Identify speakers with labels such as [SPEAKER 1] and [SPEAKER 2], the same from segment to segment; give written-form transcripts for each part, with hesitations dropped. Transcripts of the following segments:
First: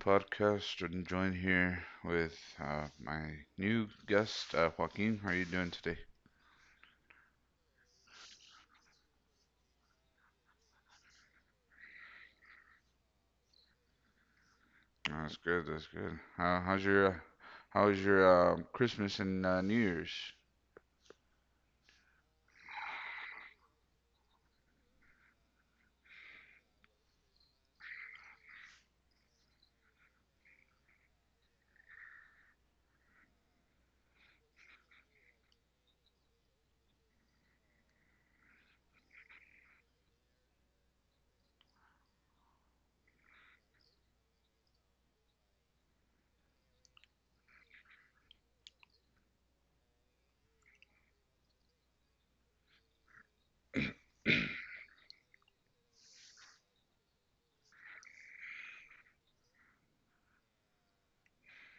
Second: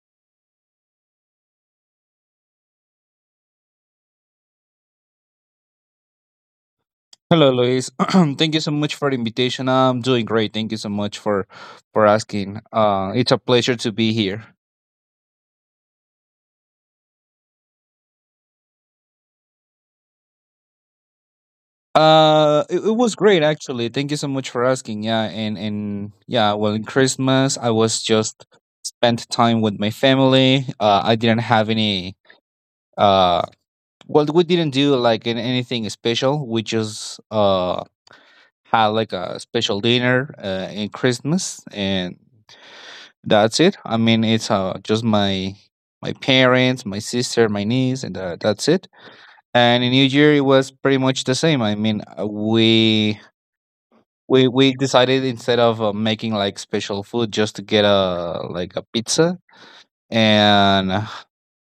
[SPEAKER 1] podcast, and joined here with my new guest, Joaquin. How are you doing today?
[SPEAKER 2] Hello, Luis. Thank you so much for the invitation. I'm doing great. Thank you so much for asking. It's a pleasure to be here.
[SPEAKER 1] That's good. That's good. How was your Christmas and New Year's?
[SPEAKER 2] It was great actually. Thank you so much for asking. Yeah, in Christmas I was just spent time with my family. I didn't have any. Uh, well, We didn't do like anything special. We just had like a special dinner in Christmas and. That's it. I mean, it's just my parents, my sister, my niece, and that's it. And in New Year, it was pretty much the same. We decided, instead of making like special food, just to get a like a pizza and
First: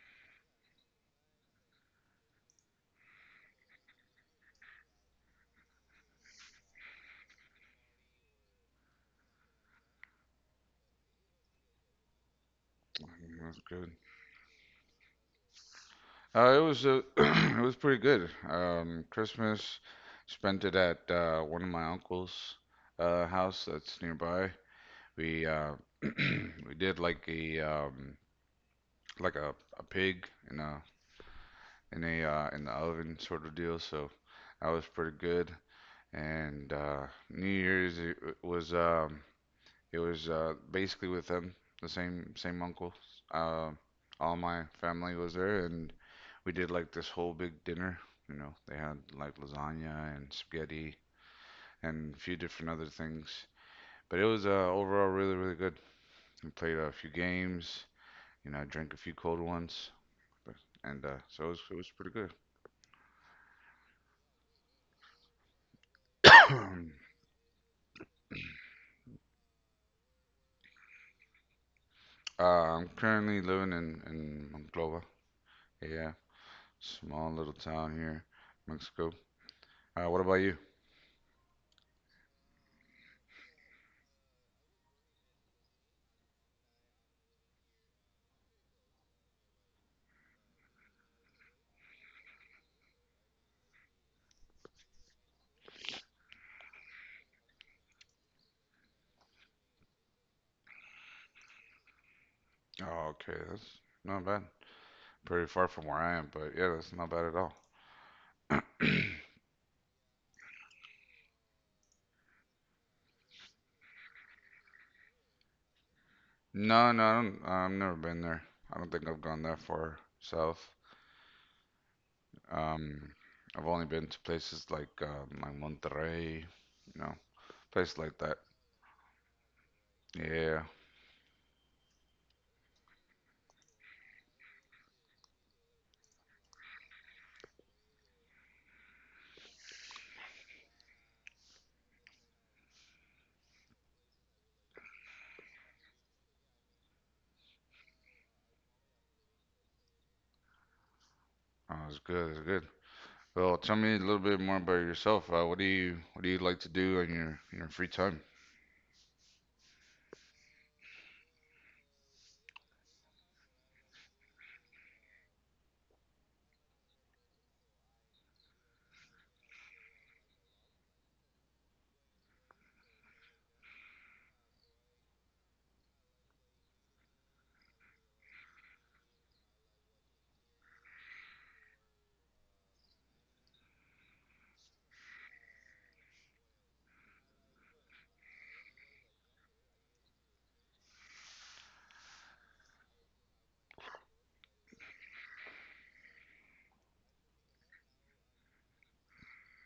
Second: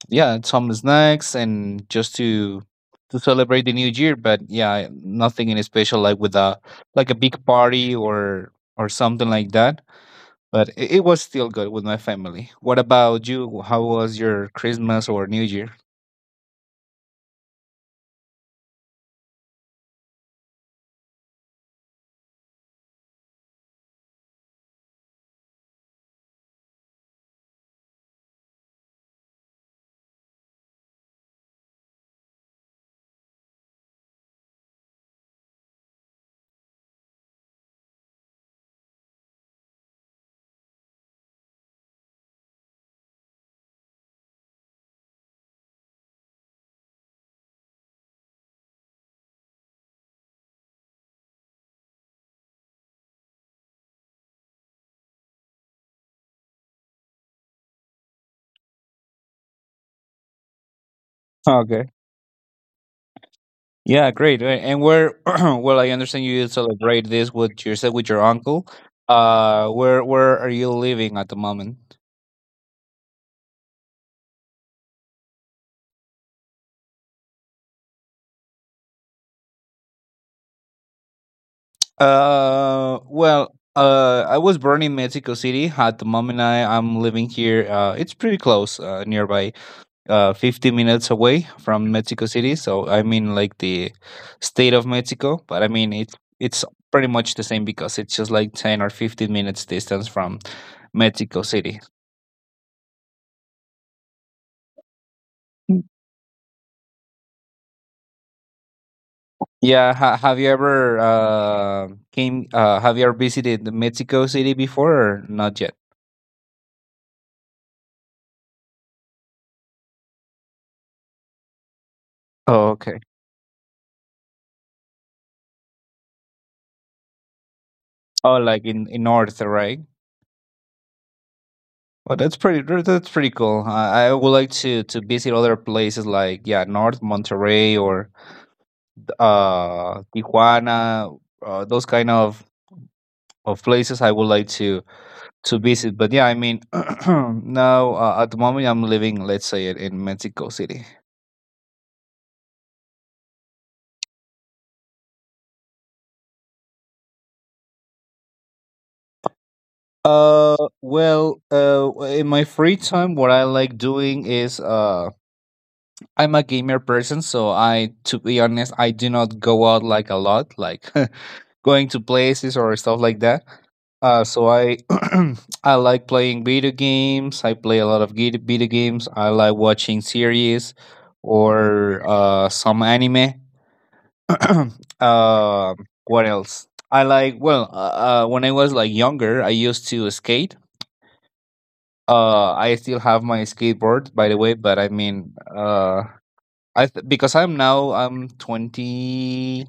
[SPEAKER 2] yeah, some snacks, and just to celebrate the New Year. But yeah, nothing in special like with a like a big party or something like that, but it was still good with my family. What about
[SPEAKER 1] Mm. That's
[SPEAKER 2] you? How
[SPEAKER 1] good.
[SPEAKER 2] was your Christmas or New Year?
[SPEAKER 1] It was It was pretty good. Christmas spent it at one of my uncle's house that's nearby. We We did like a pig and a in the oven sort of deal. So that was pretty good. And New Year's was um, it was basically with them, the same uncles. Uh, all my family was there, and we did like this whole big dinner. You know, they had like lasagna and spaghetti and a few different other things. But it was overall really good. We played a few games. You know, I drank a few cold ones, but, and so it was it
[SPEAKER 2] Okay.
[SPEAKER 1] was pretty
[SPEAKER 2] Yeah, great. And where? Well, I understand
[SPEAKER 1] good.
[SPEAKER 2] you celebrate this with yourself with your uncle. Where are you living at the moment?
[SPEAKER 1] Uh, I'm currently living in Monclova. Yeah, small little town here, Mexico. What about you?
[SPEAKER 2] I was born in Mexico City. At the moment, I am living here. It's pretty close, nearby, 50 minutes away from Mexico City. So I mean, like the state of Mexico, but I mean it's pretty much the same because it's just like 10 or 15 minutes distance from Mexico City.
[SPEAKER 1] Oh, okay, that's not bad. Pretty far
[SPEAKER 2] Mm.
[SPEAKER 1] from where I am, but yeah, that's not bad at all.
[SPEAKER 2] Yeah, ha- have you ever came? Have you ever visited the Mexico City before or not yet?
[SPEAKER 1] No, no, I've never been there. I don't think I've gone that far south.
[SPEAKER 2] Oh, okay.
[SPEAKER 1] Um, I've only been to places like Monterrey, you know, places like
[SPEAKER 2] Oh,
[SPEAKER 1] that.
[SPEAKER 2] like in North, right?
[SPEAKER 1] Yeah.
[SPEAKER 2] That's pretty cool. I would like to visit other places like, yeah, North Monterrey or uh, Tijuana, those kind of places. I would like to visit. But yeah, I mean, now, at the moment, I'm living, let's say, in Mexico City.
[SPEAKER 1] Oh, it's good, it's good. Well, tell me a little bit more about yourself. What do you like to do in your free time?
[SPEAKER 2] In my free time what I like doing is, I'm a gamer person, so I, to be honest, I do not go out like a lot, like going to places or stuff like that. So I I like playing video games. I play a lot of video games. I like watching series or some anime. uh, what else? I like, well, when I was like younger, I used to skate. I still have my skateboard, by the way, but I mean, because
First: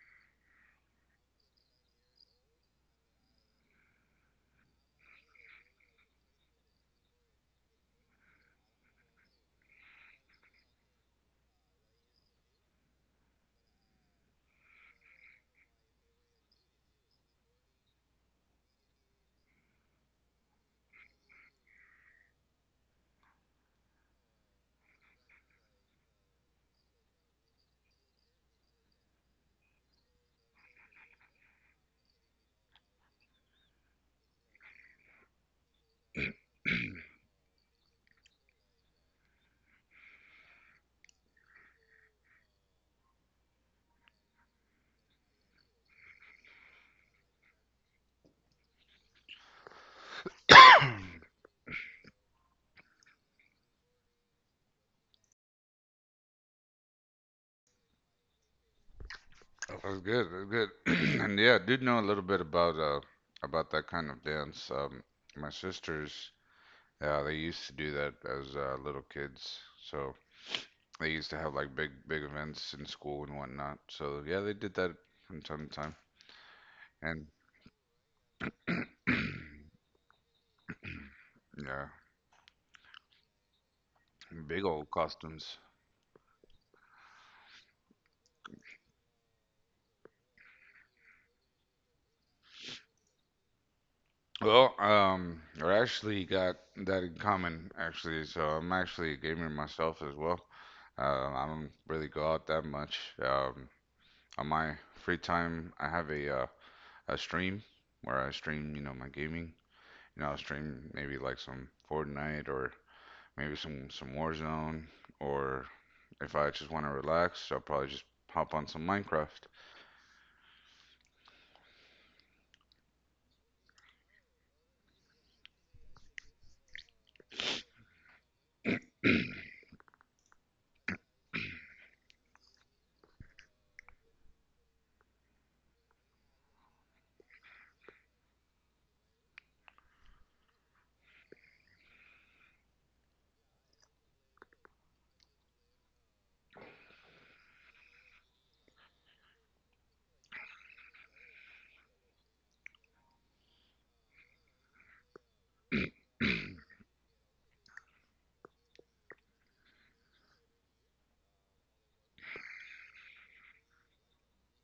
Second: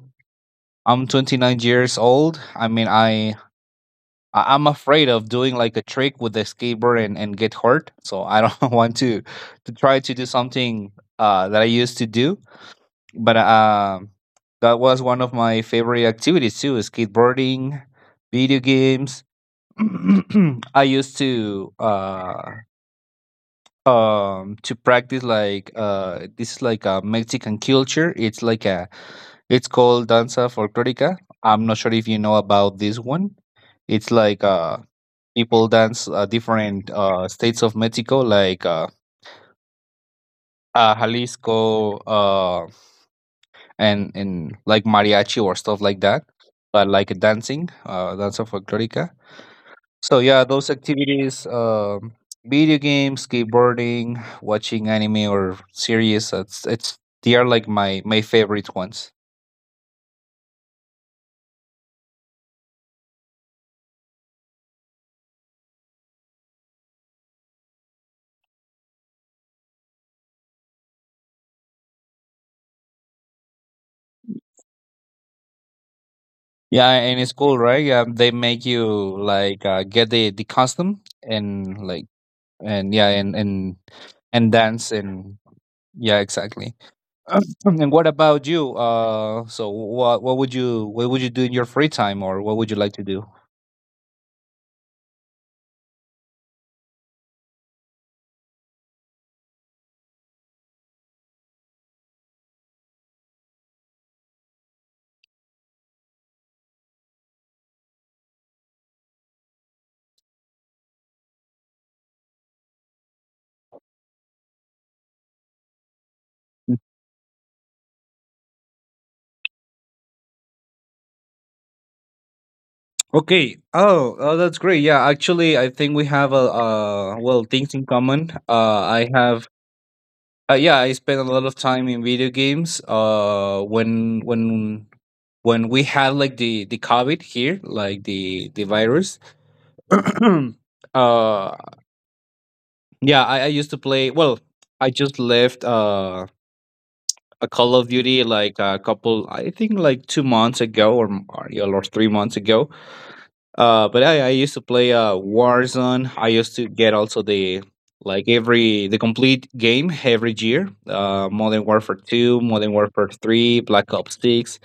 [SPEAKER 2] I'm 29 years old. I mean, I'm afraid of doing like a trick with the skateboard and get hurt. So I don't want to try to do something that I used to do. But um, that was one of my favorite activities too, is skateboarding, video games. I used to practice, like, uh, this is like a Mexican culture. It's like a it's called danza folclórica. I'm not sure if you know about this one. It's like, uh, people dance, different, uh, states of Mexico, like, Jalisco, uh, and like mariachi or stuff like that. But like a dancing, uh, danza folclórica. So yeah, those
[SPEAKER 1] That
[SPEAKER 2] activities: video games, skateboarding, watching anime or series, it's they are like my favorite ones.
[SPEAKER 1] was good. That was good. And yeah, I do know a little bit about that kind of dance. My sisters, yeah, they used to do that as little kids. So they used to have like big events in school and whatnot. So yeah, they did that from time to time.
[SPEAKER 2] Yeah, and
[SPEAKER 1] And
[SPEAKER 2] it's cool, right? Yeah, they make you like, get the costume and
[SPEAKER 1] yeah,
[SPEAKER 2] like and yeah and
[SPEAKER 1] big old
[SPEAKER 2] dance and
[SPEAKER 1] costumes.
[SPEAKER 2] yeah, exactly. And what about you? What would you do in your free time, or what would you like to do?
[SPEAKER 1] Well, I actually got that in common actually. So I'm actually a gamer myself as well. I don't really go out that much. On my free time, I have a stream where I stream, you know, my gaming. You know, I'll stream maybe like some Fortnite or maybe some Warzone, or if I just want to relax, I'll probably just hop on some Minecraft.
[SPEAKER 2] Okay. Oh, oh, that's great. Yeah, actually, I think we have a, well, things in common. I have. Yeah, I spent a lot of time in video games. When we had like the COVID here, like the virus. uh, yeah, I used to play. Well, I just left uh, a Call of Duty like a couple. I think like 2 months ago or, yeah, or 3 months ago. But I used to play, Warzone. I used to get also the like every the complete game every year. Modern Warfare Two, Modern Warfare Three, Black Ops Six.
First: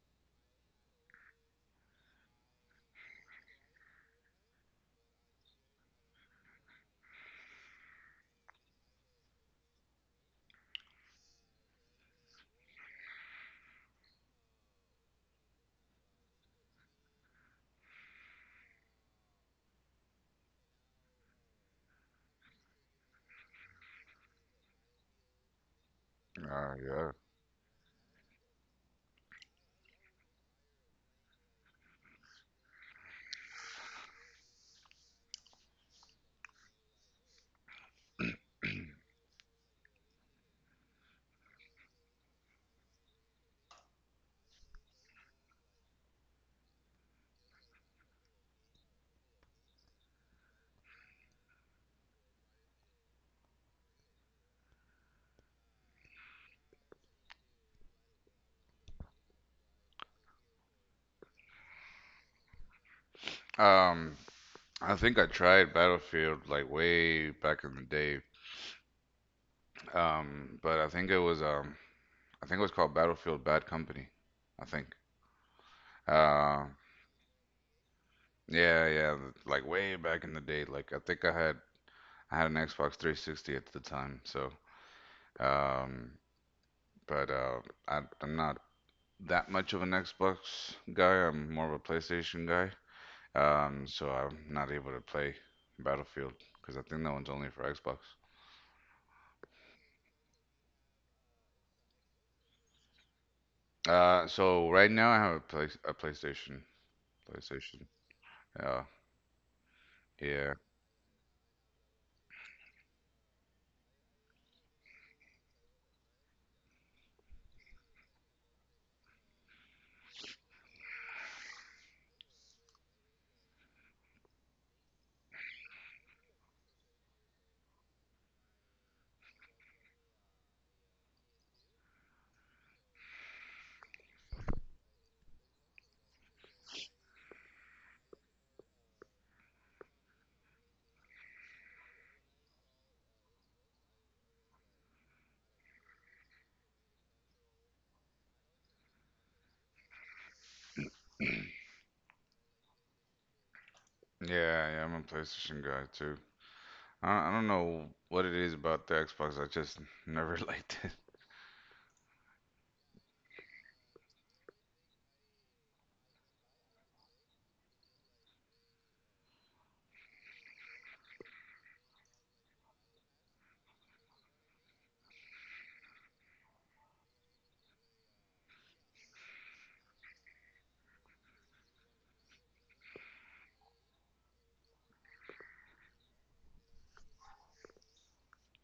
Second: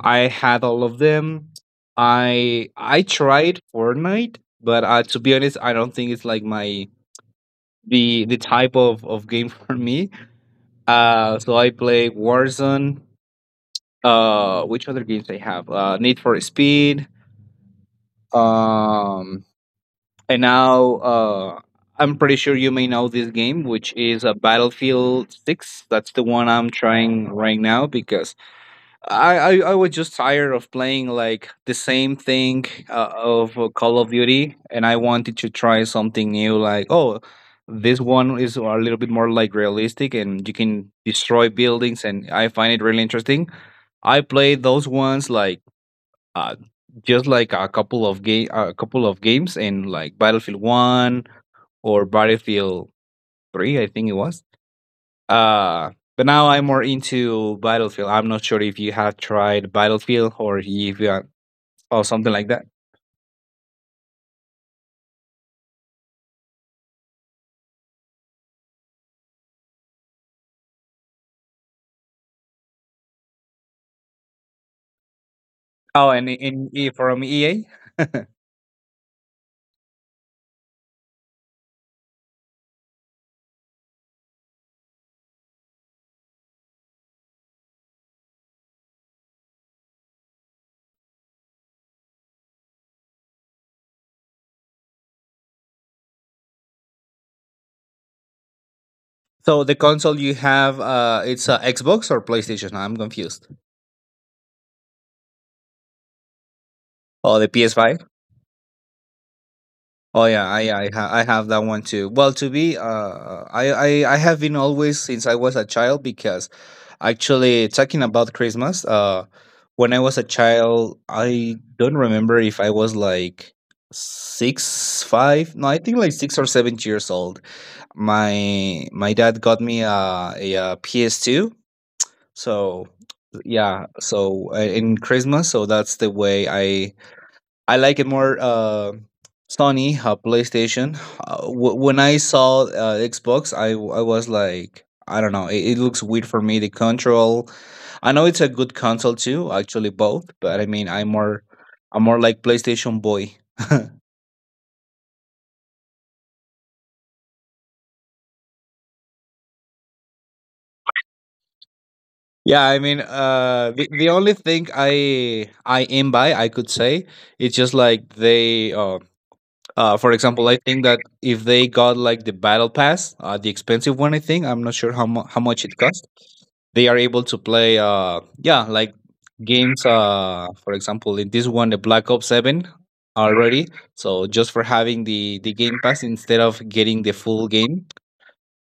[SPEAKER 2] I had all of them. I tried Fortnite, but to be honest, I don't think it's like my the type of game for me. So I play Warzone. Which other games I have? Need for Speed. Um, And now, I'm pretty sure you may know this game, which is a Battlefield 6. That's the one I'm
[SPEAKER 1] Yeah.
[SPEAKER 2] trying right now because I was just tired of playing like the same thing, of Call of Duty, and I wanted to try something new. Like, oh, this one is a little bit more like realistic, and you can destroy buildings, and I find it really interesting. I played those ones like, uh, just like a couple of games in, like, Battlefield 1 or Battlefield 3, I think it was. Uh, but now I'm more into Battlefield. I'm not sure if you have tried Battlefield or if you are, or something like that.
[SPEAKER 1] Um, I think I tried Battlefield like way back in the day. But I think it was I think it was called Battlefield Bad Company. I think.
[SPEAKER 2] Oh, and
[SPEAKER 1] Uh,
[SPEAKER 2] in from EA?
[SPEAKER 1] yeah, yeah, like way back in the day. Like I think I had an Xbox 360 at the time, so um, but I'm not that much of an Xbox guy. I'm more of a PlayStation guy. So I'm not able to play Battlefield because I think that one's only for Xbox.
[SPEAKER 2] So the console you have, it's, Xbox or PlayStation. I'm confused.
[SPEAKER 1] So right now I have a PlayStation.
[SPEAKER 2] Oh, the
[SPEAKER 1] PlayStation.
[SPEAKER 2] PS5.
[SPEAKER 1] Yeah,
[SPEAKER 2] Oh yeah,
[SPEAKER 1] yeah,
[SPEAKER 2] I have that one too. Well, to be, I have been always since I was a child because, actually, talking about Christmas, when I was a child, I don't remember if I was like six, five. No, I think like 6 or 7 years old. My dad got me uh, PS2. So yeah, so in Christmas, so that's the way I like it more. Sony, PlayStation. When I saw, Xbox, I was like, I don't know, it looks weird for me. The control, I know it's a good console too, actually both, but I mean, I'm more like PlayStation boy.
[SPEAKER 1] yeah, yeah. I'm a PlayStation guy too. I don't know what it is about the Xbox. I just never liked it.
[SPEAKER 2] Yeah, I mean, the only thing I am by I could say it's just like they, uh, for example, I think that if they got like the battle pass, the expensive one, I think I'm not sure how how much it cost. They are able to play, yeah, like games. For example, in this one, the Black Ops Seven already. So just for having the game pass instead of getting the full game,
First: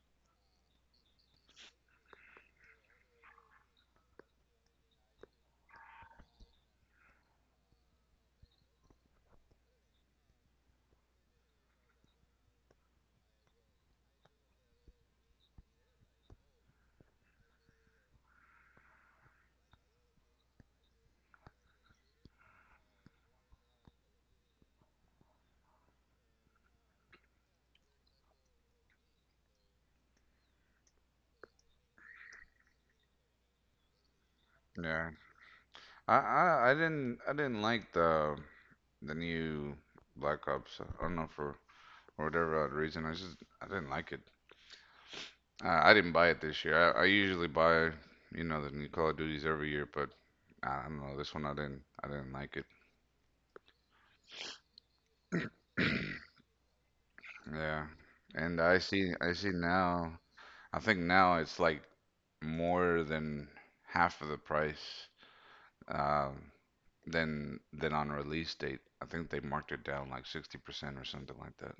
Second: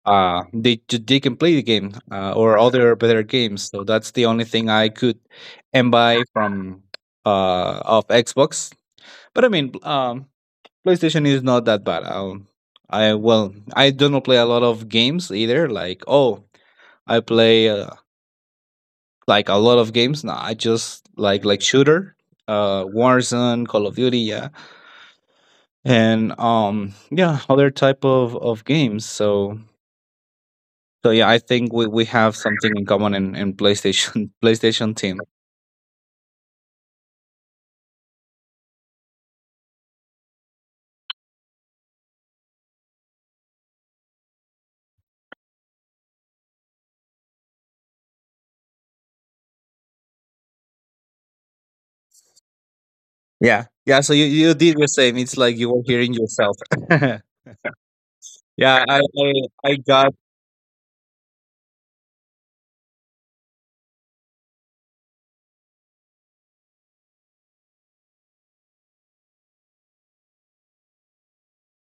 [SPEAKER 2] they can play the game, or other better games. So that's the only thing I could and buy from uh, of Xbox. But I mean, PlayStation is not that bad. I, well, I don't play a lot of games either. Like, oh, I play like a lot of games. Nah, I just like shooter, Warzone, Call of Duty, yeah, and yeah, other type of games. So so yeah, I think we have something in common in PlayStation PlayStation
[SPEAKER 1] Yeah.
[SPEAKER 2] team.
[SPEAKER 1] I didn't like the new Black Ops. I don't know for whatever odd reason. I didn't like it. I didn't buy it this year. I usually buy the new Call of Duties every year, but I don't know this one. I didn't like it.
[SPEAKER 2] Yeah, yeah. So you did the same. It's like you were hearing yourself.
[SPEAKER 1] Yeah, and I
[SPEAKER 2] yeah, I,
[SPEAKER 1] see
[SPEAKER 2] I
[SPEAKER 1] I see
[SPEAKER 2] I got
[SPEAKER 1] now. I think now it's like more than half of the price um, than on release date. I think they marked it down like 60% or something like that.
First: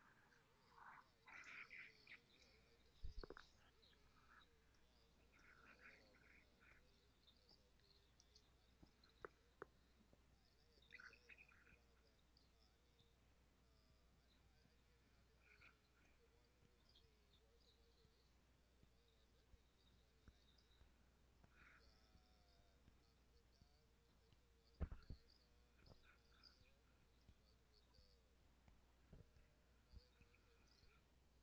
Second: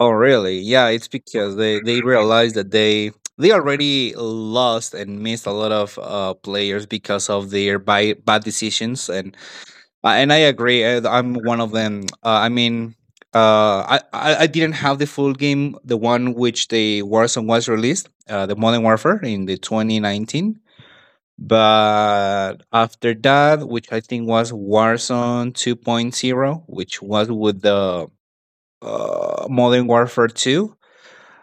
[SPEAKER 2] Oh, really? Yeah, it's because they realize that they already lost and missed a lot of players because of their bad decisions, and I agree. Uh, I'm one of them. I mean, I didn't have the full game, the one which the Warzone was released, the Modern Warfare in the 2019. But after that, which I think was Warzone 2.0, which was with the Modern Warfare 2,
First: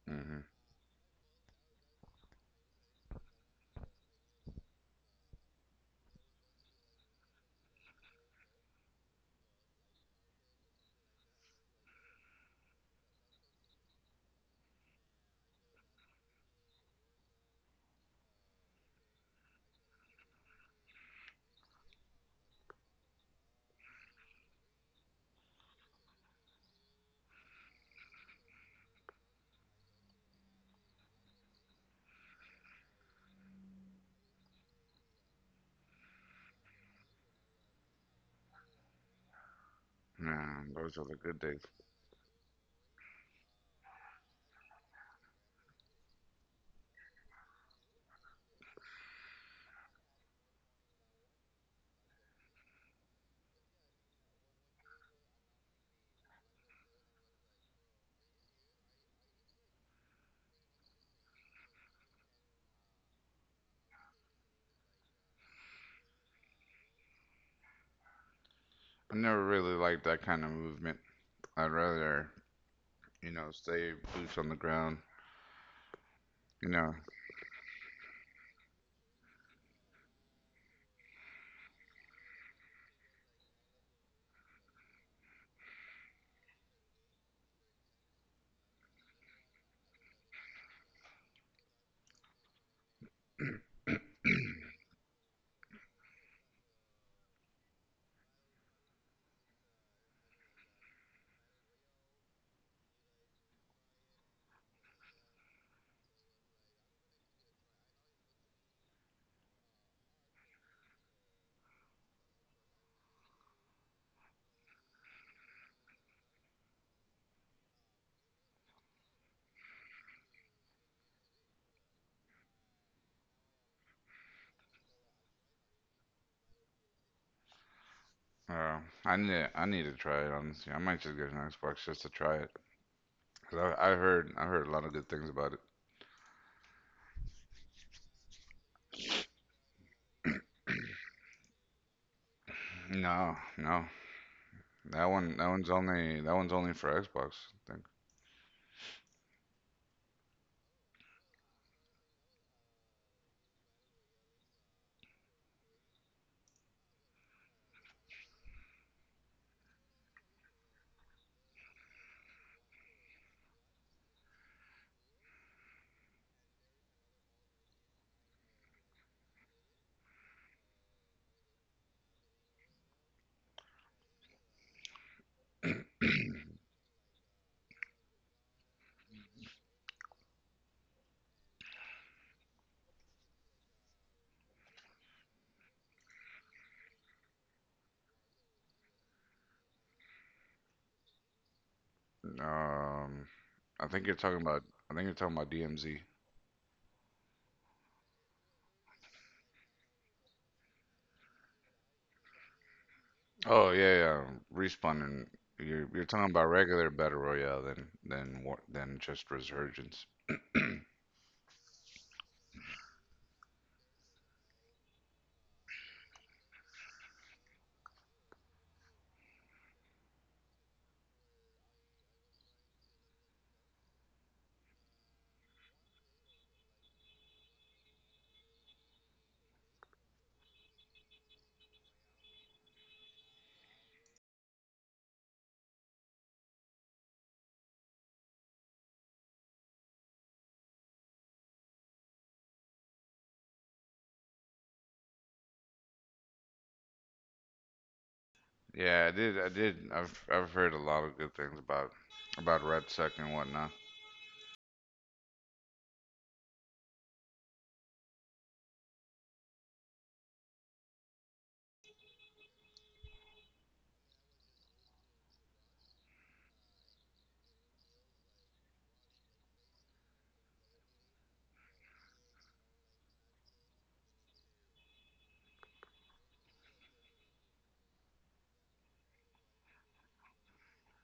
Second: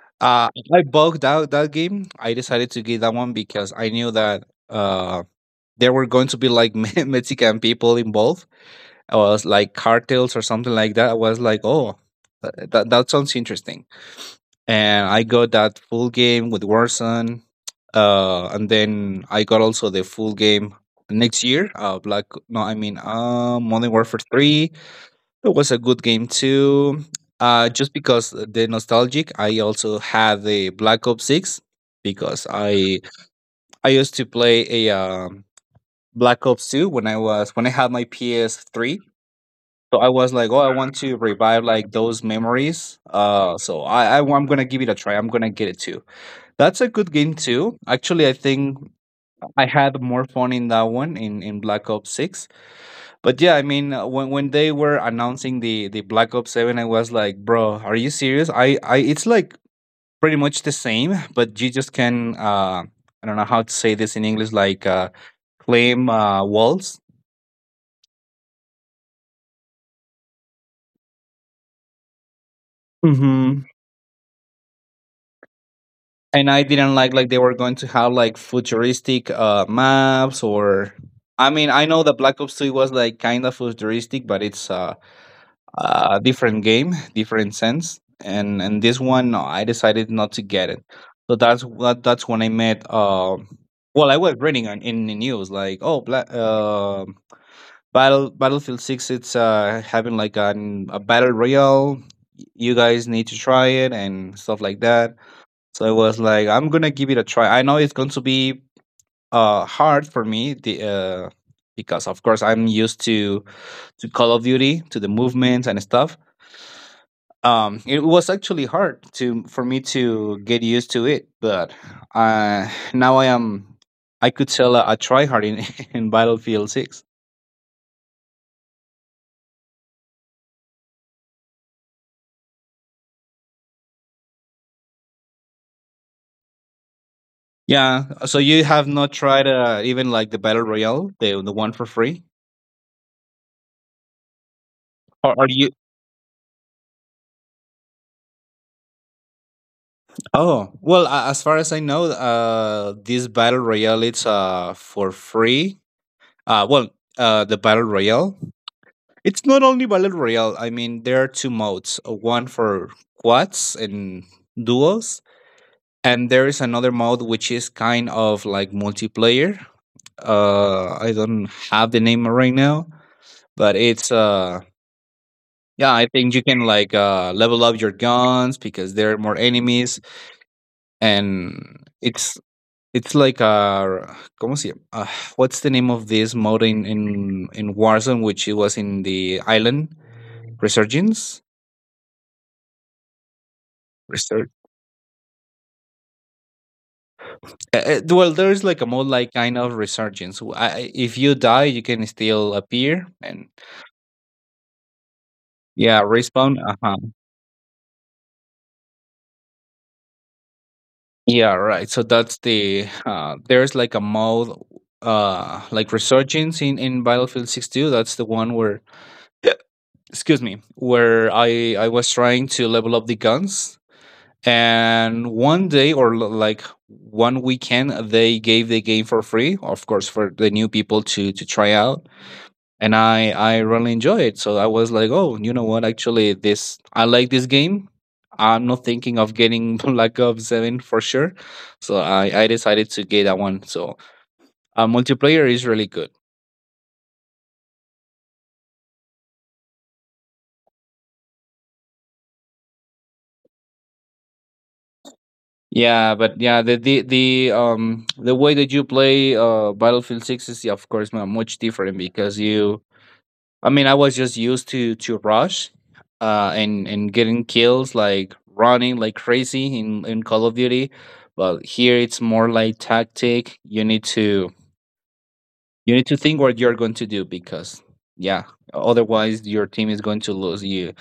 [SPEAKER 1] Hmm.
[SPEAKER 2] I bugged out that game. I decided to get that one because I knew that there were going to be like Mexican people involved. I was like cartels or something like that. I was like, oh, that, that, that sounds interesting. And I got that full game with Warzone. And then I got also the full game next year. Black, no, I mean, Modern Warfare 3. It was a good game too. Just because the nostalgic, I also had the Black Ops Six because I used to play a, Black Ops Two when I was when I had my PS Three. So I was like, oh,
[SPEAKER 1] Yeah,
[SPEAKER 2] I
[SPEAKER 1] those
[SPEAKER 2] want
[SPEAKER 1] are the
[SPEAKER 2] to
[SPEAKER 1] good
[SPEAKER 2] revive
[SPEAKER 1] days.
[SPEAKER 2] like those memories. So, I'm gonna give it a try. I'm gonna get it too. That's a good game too. Actually, I think I had more fun in that one in Black Ops Six. But yeah, I mean, when they were announcing the Black Ops Seven, I was like, bro, are you serious? I it's like pretty much the same, but you just can I don't know how to say this in English, like claim walls.
[SPEAKER 1] I never really liked that kind of movement. I'd rather
[SPEAKER 2] hmm
[SPEAKER 1] stay boots on the ground.
[SPEAKER 2] And I
[SPEAKER 1] You know,
[SPEAKER 2] didn't like they were going to have like futuristic maps, or... I mean, I know the Black Ops Two was like kind of futuristic, but it's different game, different sense. And this one, no, I decided not to get it. So that's when I met. Well, I was reading in the news like, oh, Battlefield Six. It's having like a battle royale. You guys need to try it and stuff like that. So I was like, I'm gonna give it a try. I know it's going to be hard for me. The Because of course I'm used to Call of Duty, to the movements and stuff. It was actually hard to for me to get used to it, but now I am... I could tell a tryhard in, in battlefield 6.
[SPEAKER 1] uh, I need to try it honestly. I might just get an Xbox just to try it. 'Cause I heard a lot of good things about it.
[SPEAKER 2] Yeah, so you have not tried, even like the battle royale, the one for free?
[SPEAKER 1] No, no,
[SPEAKER 2] Or are you...
[SPEAKER 1] that one's only for Xbox. I think.
[SPEAKER 2] Oh, well, as far as I know, this battle royale, it's for free. Well, the battle royale, it's not only battle royale. I mean, there are two modes, one for quads and duos, and there is another mode, which is kind of like multiplayer. I don't have the name right now, but it's yeah, I think you can, like, level up your guns because there are more enemies, and it's like a. Como se llama? What's the name of this mode in Warzone, which it was in the island? Resurgence.
[SPEAKER 1] Um, I think you're talking
[SPEAKER 2] Resur-
[SPEAKER 1] about I think you're talking about DMZ.
[SPEAKER 2] well, there's like a mode, like, kind of resurgence. If you die, you can still appear and...
[SPEAKER 1] Oh, yeah, yeah. Respawn, and you're
[SPEAKER 2] Yeah,
[SPEAKER 1] you're talking about
[SPEAKER 2] respawn.
[SPEAKER 1] regular
[SPEAKER 2] Uh-huh.
[SPEAKER 1] Battle Royale than just Resurgence.
[SPEAKER 2] Yeah, right. So that's there's like a mode, like resurgence in Battlefield 6.2. That's the one where excuse me, where I was trying to level up the guns, and one day, or like one weekend, they gave the game for free, of course for the new people to try out. And I really enjoy it. So I was like, oh, you know what? Actually, this I like this game. I'm not thinking of getting Black Ops Seven for sure, so I decided to get that one. So, multiplayer is really good.
[SPEAKER 1] Yeah, I did. I did. I've heard a lot of good things about Red Sec and whatnot.
[SPEAKER 2] Yeah, but yeah, the way that you play Battlefield Six is of course much different because you... I mean, I was just used to rush, and getting kills like running like crazy in Call of Duty, but here it's more like tactic. You need to think what you're going to do because, yeah, otherwise your team is going to lose.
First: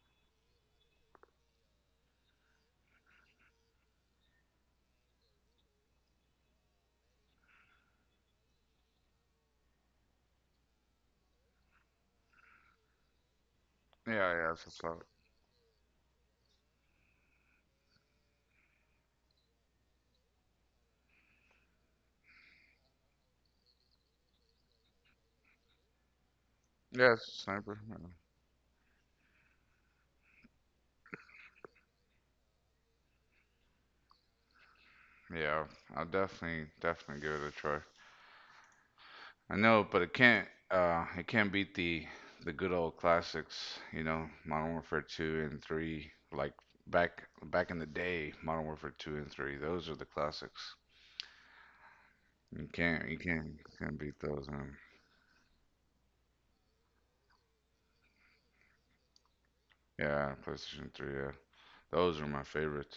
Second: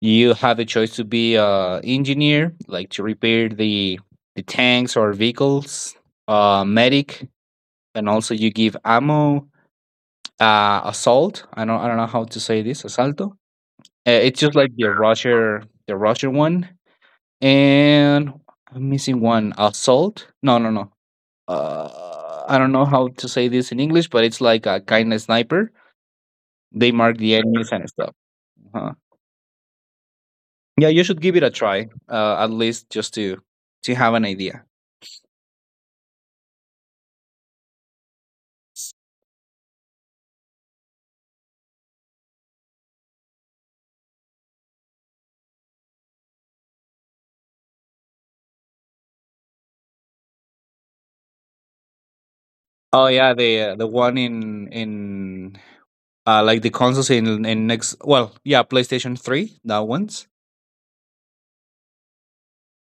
[SPEAKER 2] You have a choice to be a engineer, like to repair the tanks or vehicles, medic, and also you give ammo, assault. I don't know how to say this, asalto.
[SPEAKER 1] Yeah,
[SPEAKER 2] It's
[SPEAKER 1] yeah,
[SPEAKER 2] just
[SPEAKER 1] it's a
[SPEAKER 2] like
[SPEAKER 1] solid.
[SPEAKER 2] The Russian one, and I'm missing one. Assault? No, no, no. I don't know how to say this in English, but it's like a kind of sniper. They
[SPEAKER 1] Yeah,
[SPEAKER 2] mark
[SPEAKER 1] it's
[SPEAKER 2] the
[SPEAKER 1] a
[SPEAKER 2] enemies
[SPEAKER 1] sniper.
[SPEAKER 2] and stuff. Huh. Yeah, you should give it a try, at least just to have an idea.
[SPEAKER 1] Yeah. Yeah, I'll definitely give it a try. I know, but it can't beat the good old classics, you know, Modern Warfare 2 and 3, like back in the day, Modern Warfare 2 and 3. Those are the classics. You
[SPEAKER 2] Oh
[SPEAKER 1] can't, you
[SPEAKER 2] yeah,
[SPEAKER 1] can't,
[SPEAKER 2] the
[SPEAKER 1] can't
[SPEAKER 2] one
[SPEAKER 1] beat those.
[SPEAKER 2] in like the consoles in next. Well, yeah, PlayStation Three, that one's...
[SPEAKER 1] Yeah, PlayStation 3. Yeah, those are my favorites.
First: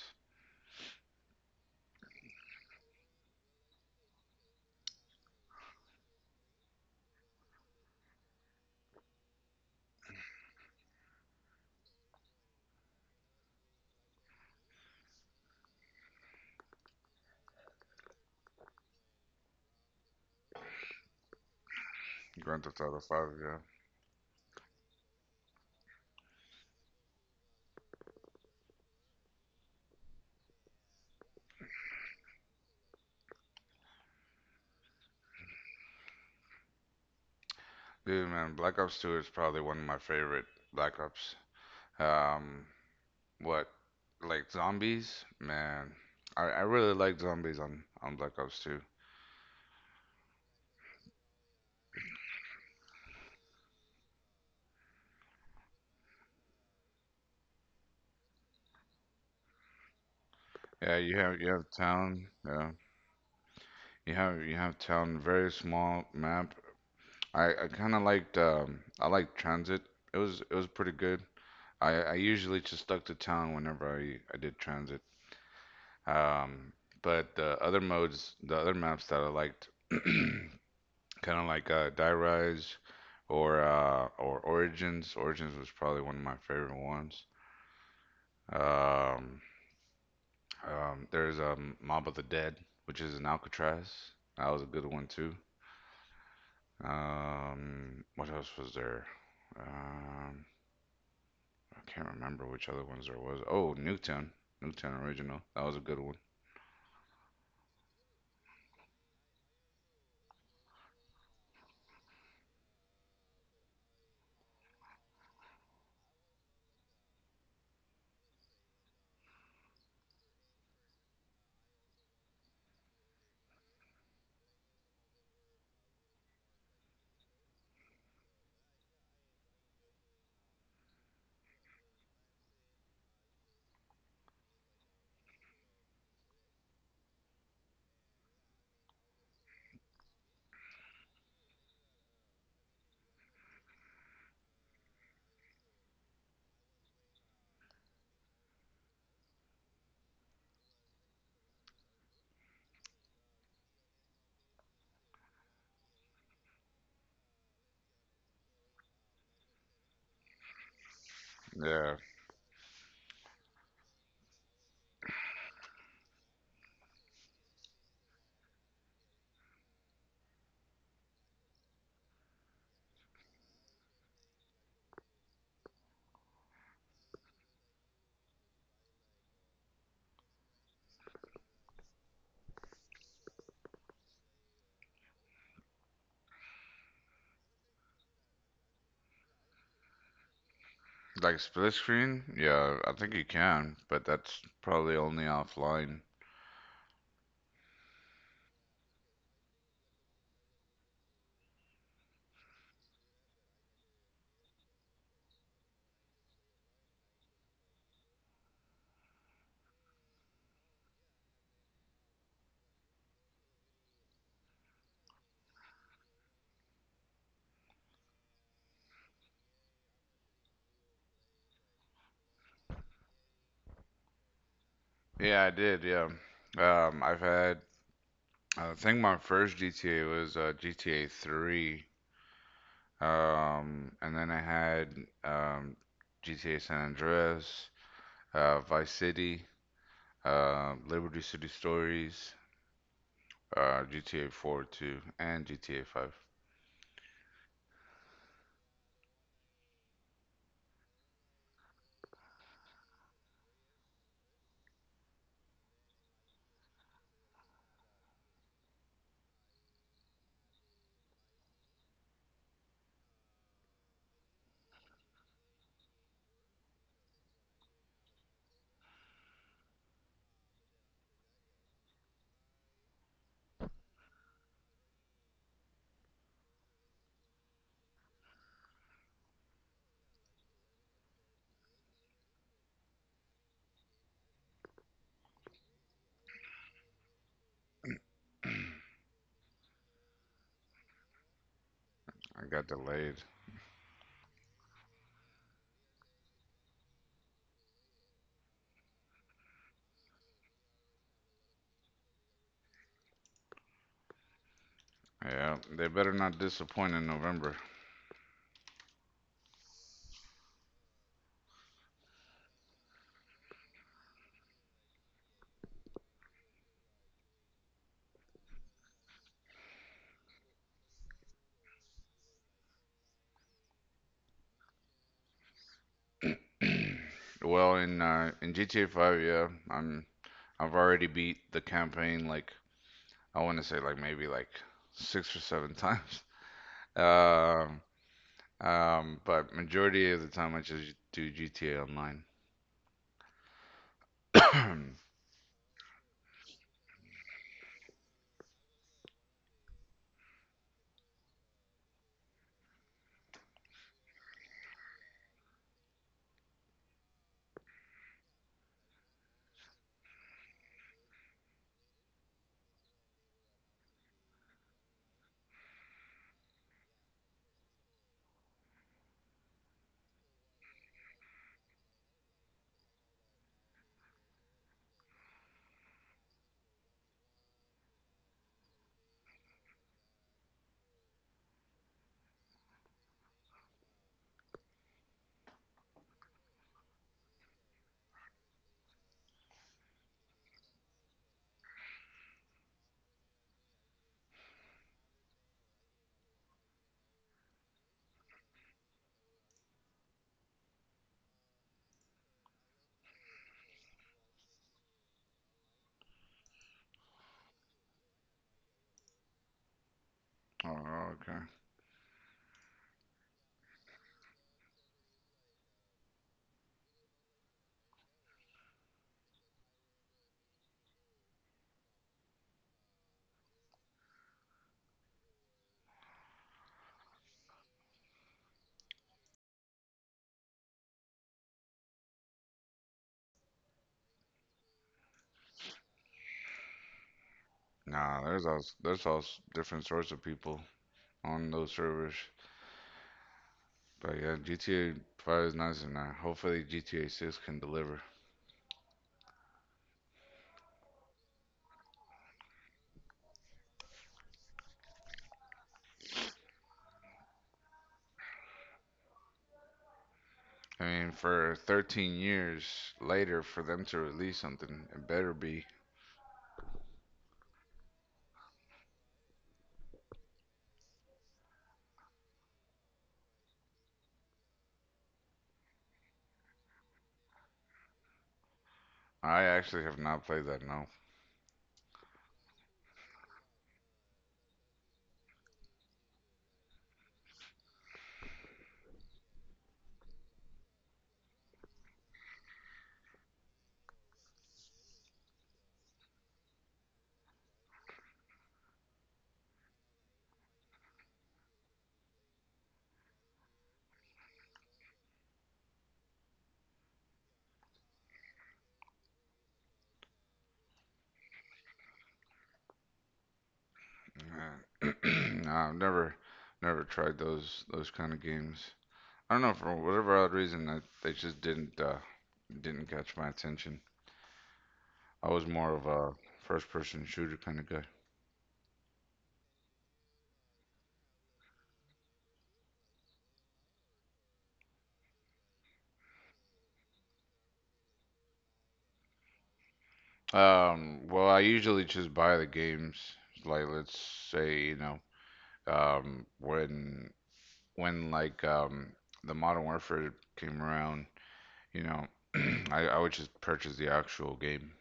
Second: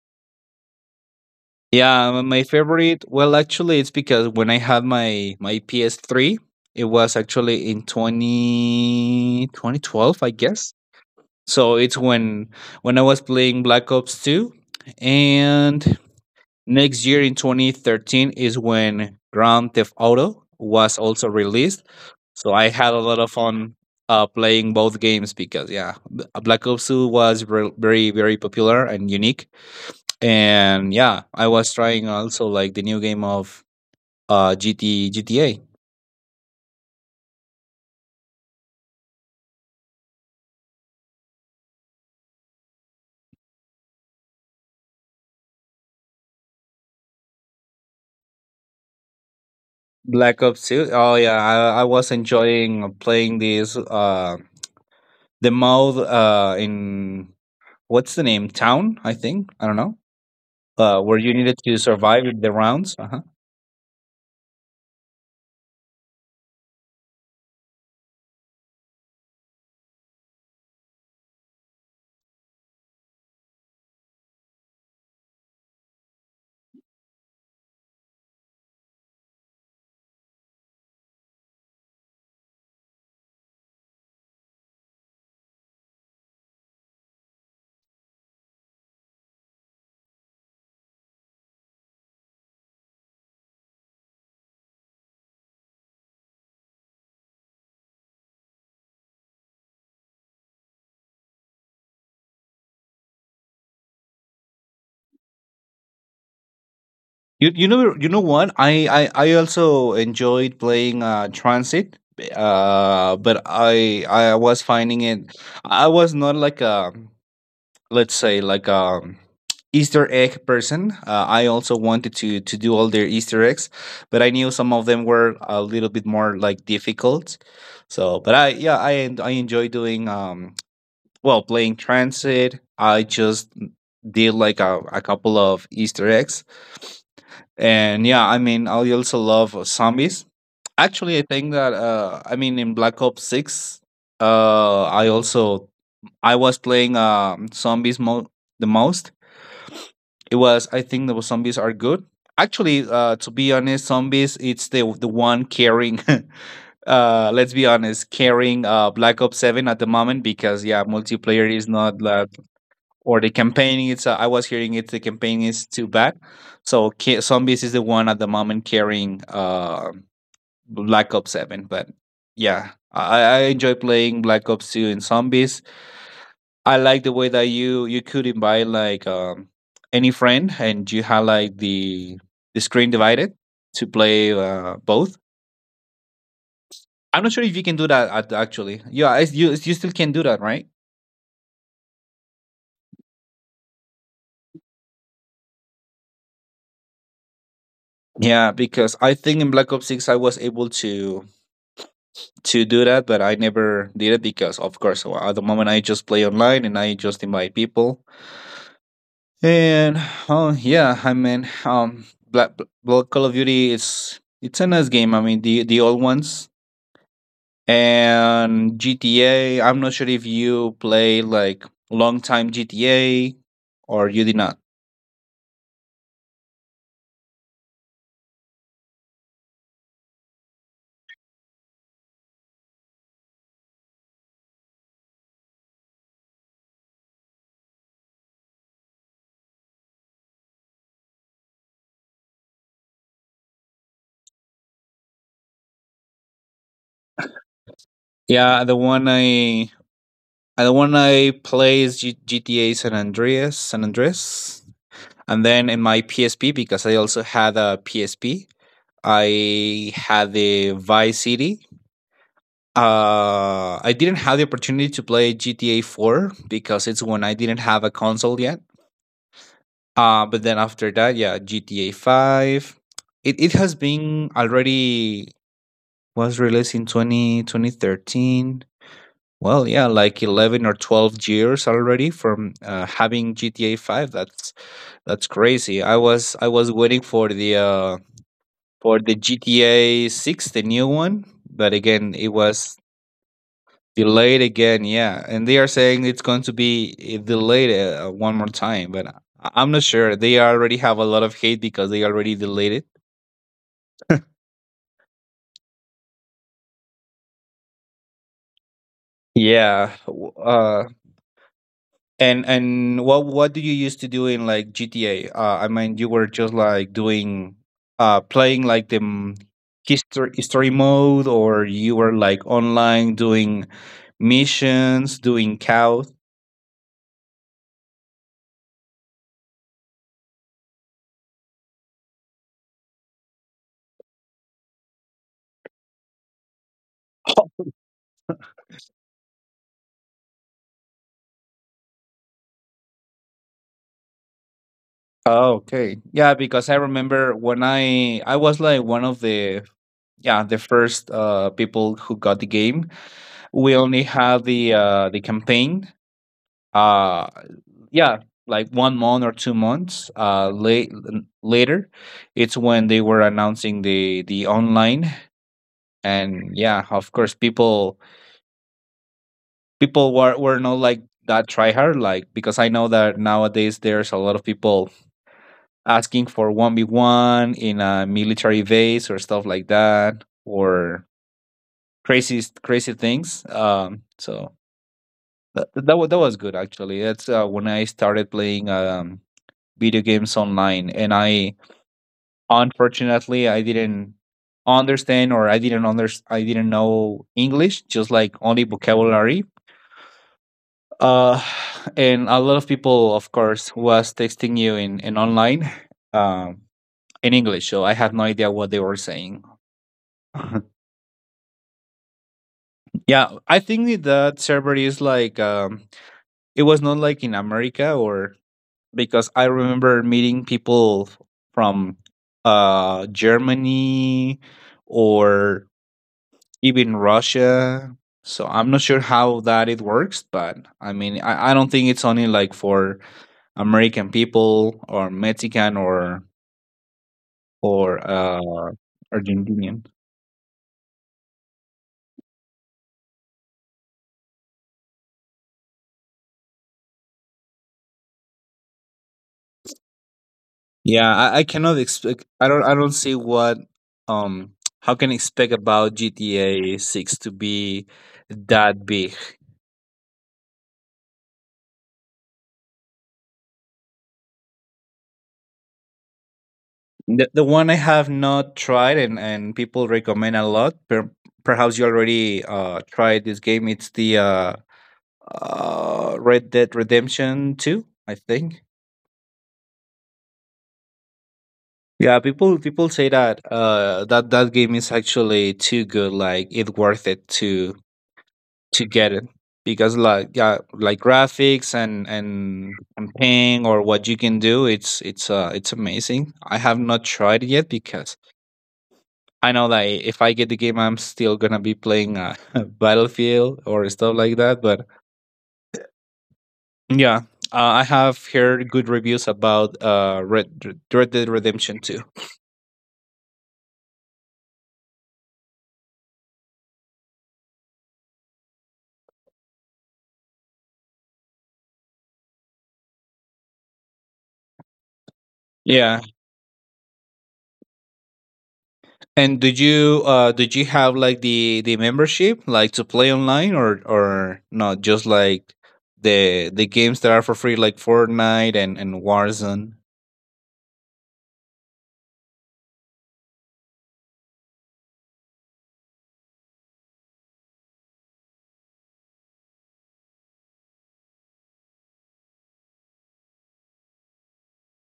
[SPEAKER 2] Yeah, my favorite. Well, actually, it's because when I had my PS3, it was actually in 20 2012, I guess. So it's when I was playing Black Ops 2, and next year in 2013 is when Grand Theft Auto was also released. So
[SPEAKER 1] Grand
[SPEAKER 2] I
[SPEAKER 1] Theft
[SPEAKER 2] had a
[SPEAKER 1] Auto
[SPEAKER 2] lot
[SPEAKER 1] 5.
[SPEAKER 2] of
[SPEAKER 1] Yeah,
[SPEAKER 2] fun, playing both games because, yeah, Black Ops 2 was very very popular and unique, and, yeah, I was trying also like the new game of gt gta.
[SPEAKER 1] dude, man, Black Ops 2 is probably one of my favorite Black Ops. Um, what, like zombies? Man, I really like zombies on Black Ops 2.
[SPEAKER 2] Black Ops 2, oh yeah. I was enjoying playing this, the mode, in what's the name, Town, I think, I don't know,
[SPEAKER 1] Yeah,
[SPEAKER 2] where
[SPEAKER 1] you
[SPEAKER 2] you
[SPEAKER 1] have you
[SPEAKER 2] needed
[SPEAKER 1] have
[SPEAKER 2] to survive
[SPEAKER 1] town.
[SPEAKER 2] the
[SPEAKER 1] Yeah,
[SPEAKER 2] rounds. Uh-huh.
[SPEAKER 1] you have town. Very small map. I liked Transit. It was pretty good. I usually just stuck to town whenever I did transit. Um, but the other modes, the other maps that I liked, kind of like Die Rise or Origins. Origins was probably one of my favorite ones. Um, there's a Mob of the Dead, which is in Alcatraz. That was a good one too. What else was there? Um, I can't remember which other ones there was. Oh, Nuketown, Nuketown Original. That was a good one.
[SPEAKER 2] You know what I also enjoyed playing Transit, but I was finding it... I was not like a, let's say like a Easter egg person. I also wanted to do all their Easter eggs, but I knew some of them were a little bit more, like, difficult. So, but I, yeah, I enjoy doing, well, playing Transit. I just did like a couple of Easter eggs, and yeah, I mean, I also love zombies. Actually, I think that, I mean, in Black Ops Six, uh, I also I was playing, zombies the most. It was, I think, the zombies are good. Actually, to be honest, zombies, it's the one carrying. Let's be honest, carrying Black Ops Seven at the moment because, yeah, multiplayer is
[SPEAKER 1] Yeah.
[SPEAKER 2] not that, or the campaigning, it's I was hearing it, the campaign is too bad. So zombies is the one at the moment carrying black ops 7, but... yeah, I enjoy playing Black Ops 2 and zombies. I like the way that you could invite, like, any friend, and you had, like, the screen divided to play, both. I'm not sure if you can do that actually, yeah. You still can do that, right?
[SPEAKER 1] Like split screen? Yeah, I think you can, but that's probably only offline.
[SPEAKER 2] Yeah, because I think in Black Ops 6 I was able to do that, but I never did it because, of course, well, at the moment I just play online and I just invite people. And, oh yeah, I mean, Black, Black Call of Duty, is it's a nice game. I mean, the old ones, and GTA. I'm not sure if you play like long time GTA, or you did not.
[SPEAKER 1] Yeah, I did. Yeah. Um, I've had, I think my first GTA was GTA 3. And then I had um, GTA San Andreas, Vice City, Liberty City Stories, GTA 4 too, and GTA 5.
[SPEAKER 2] Yeah, the one I play is GTA San Andreas, San Andreas, and then in my PSP, because I also had a PSP, I had the Vice City. I didn't have the opportunity to play GTA 4 because it's when I didn't have a console yet. But then after that, yeah, GTA 5. It has been already, was released in 20 2013. Well, yeah, like 11 or 12 years already from, having GTA 5. That's crazy. I was waiting for the GTA 6, the new one. But again, it
[SPEAKER 1] I got
[SPEAKER 2] was
[SPEAKER 1] delayed.
[SPEAKER 2] delayed again. Yeah. And they are saying it's going to be, delayed, one more time. But I'm not sure. They already have a lot of hate because they already delayed it.
[SPEAKER 1] Yeah, they better not disappoint in November.
[SPEAKER 2] Yeah. And what do you used to do in, like, GTA? I mean, you were just like doing, playing like the, history mode, or you were like online doing missions, doing cows?
[SPEAKER 1] Well, in GTA 5, yeah, I've already beat the campaign like I want to say like maybe like six or seven times. Um, but majority of the time I just do GTA Online.
[SPEAKER 2] Oh, okay. Yeah, because I remember when I was like one of the— yeah, the first people who got the game. We only had the campaign. Uh yeah, like one month or 2 months later. It's when they were announcing the online, and, yeah, of course, people were not like that try hard, like, because I know that nowadays there's a lot of people asking for 1v1 in a military base or stuff like that, or crazy crazy things, so... that was good, actually. That's when I started playing, video games online, and I... unfortunately I didn't understand, or I didn't know English, just like only vocabulary. uh and a lot of people, of course, was texting you in online, um in English, so I had no idea what they were saying.
[SPEAKER 1] Oh, okay.
[SPEAKER 2] Yeah, I think that server is like, it was not like in America, or, because I remember meeting people from, Germany, or even Russia. So I'm not sure how that it works, but I mean, I don't think it's only like for American people or Mexican or,
[SPEAKER 1] Nah, different
[SPEAKER 2] Argentinian.
[SPEAKER 1] sorts of people on those servers. But yeah, GTA 5 is nice, and hopefully GTA 6 can deliver.
[SPEAKER 2] Yeah, I cannot expect. I don't. I don't see what. Um, how can I expect about GTA Six to be that big?
[SPEAKER 1] I mean, for 13 years later, for them to release something, it better be.
[SPEAKER 2] The one I have not tried, and people recommend a lot. Perhaps you already tried this game. It's the Red Dead Redemption Two, I think.
[SPEAKER 1] I actually have not played that. No.
[SPEAKER 2] Yeah, people say that that game is actually too good. Like it's worth it to get it because like yeah, like graphics and paying or what you can do it's amazing. I have not tried it yet because I know that if I get the game I'm still gonna be playing battlefield or stuff like that, but yeah. I have heard good reviews about red red dead redemption 2.
[SPEAKER 1] Uh, no, I've never, never tried those kind of games. I don't know for whatever odd reason they just didn't catch my attention. I was more of
[SPEAKER 2] Yeah
[SPEAKER 1] a first person shooter kind of guy.
[SPEAKER 2] And did you have like the membership like to play online, or not just like the games that are for free like Fortnite and Warzone?
[SPEAKER 1] Well, I usually just buy the games. Like let's say when when like um, the Modern Warfare came around, you know, I would just purchase the actual game.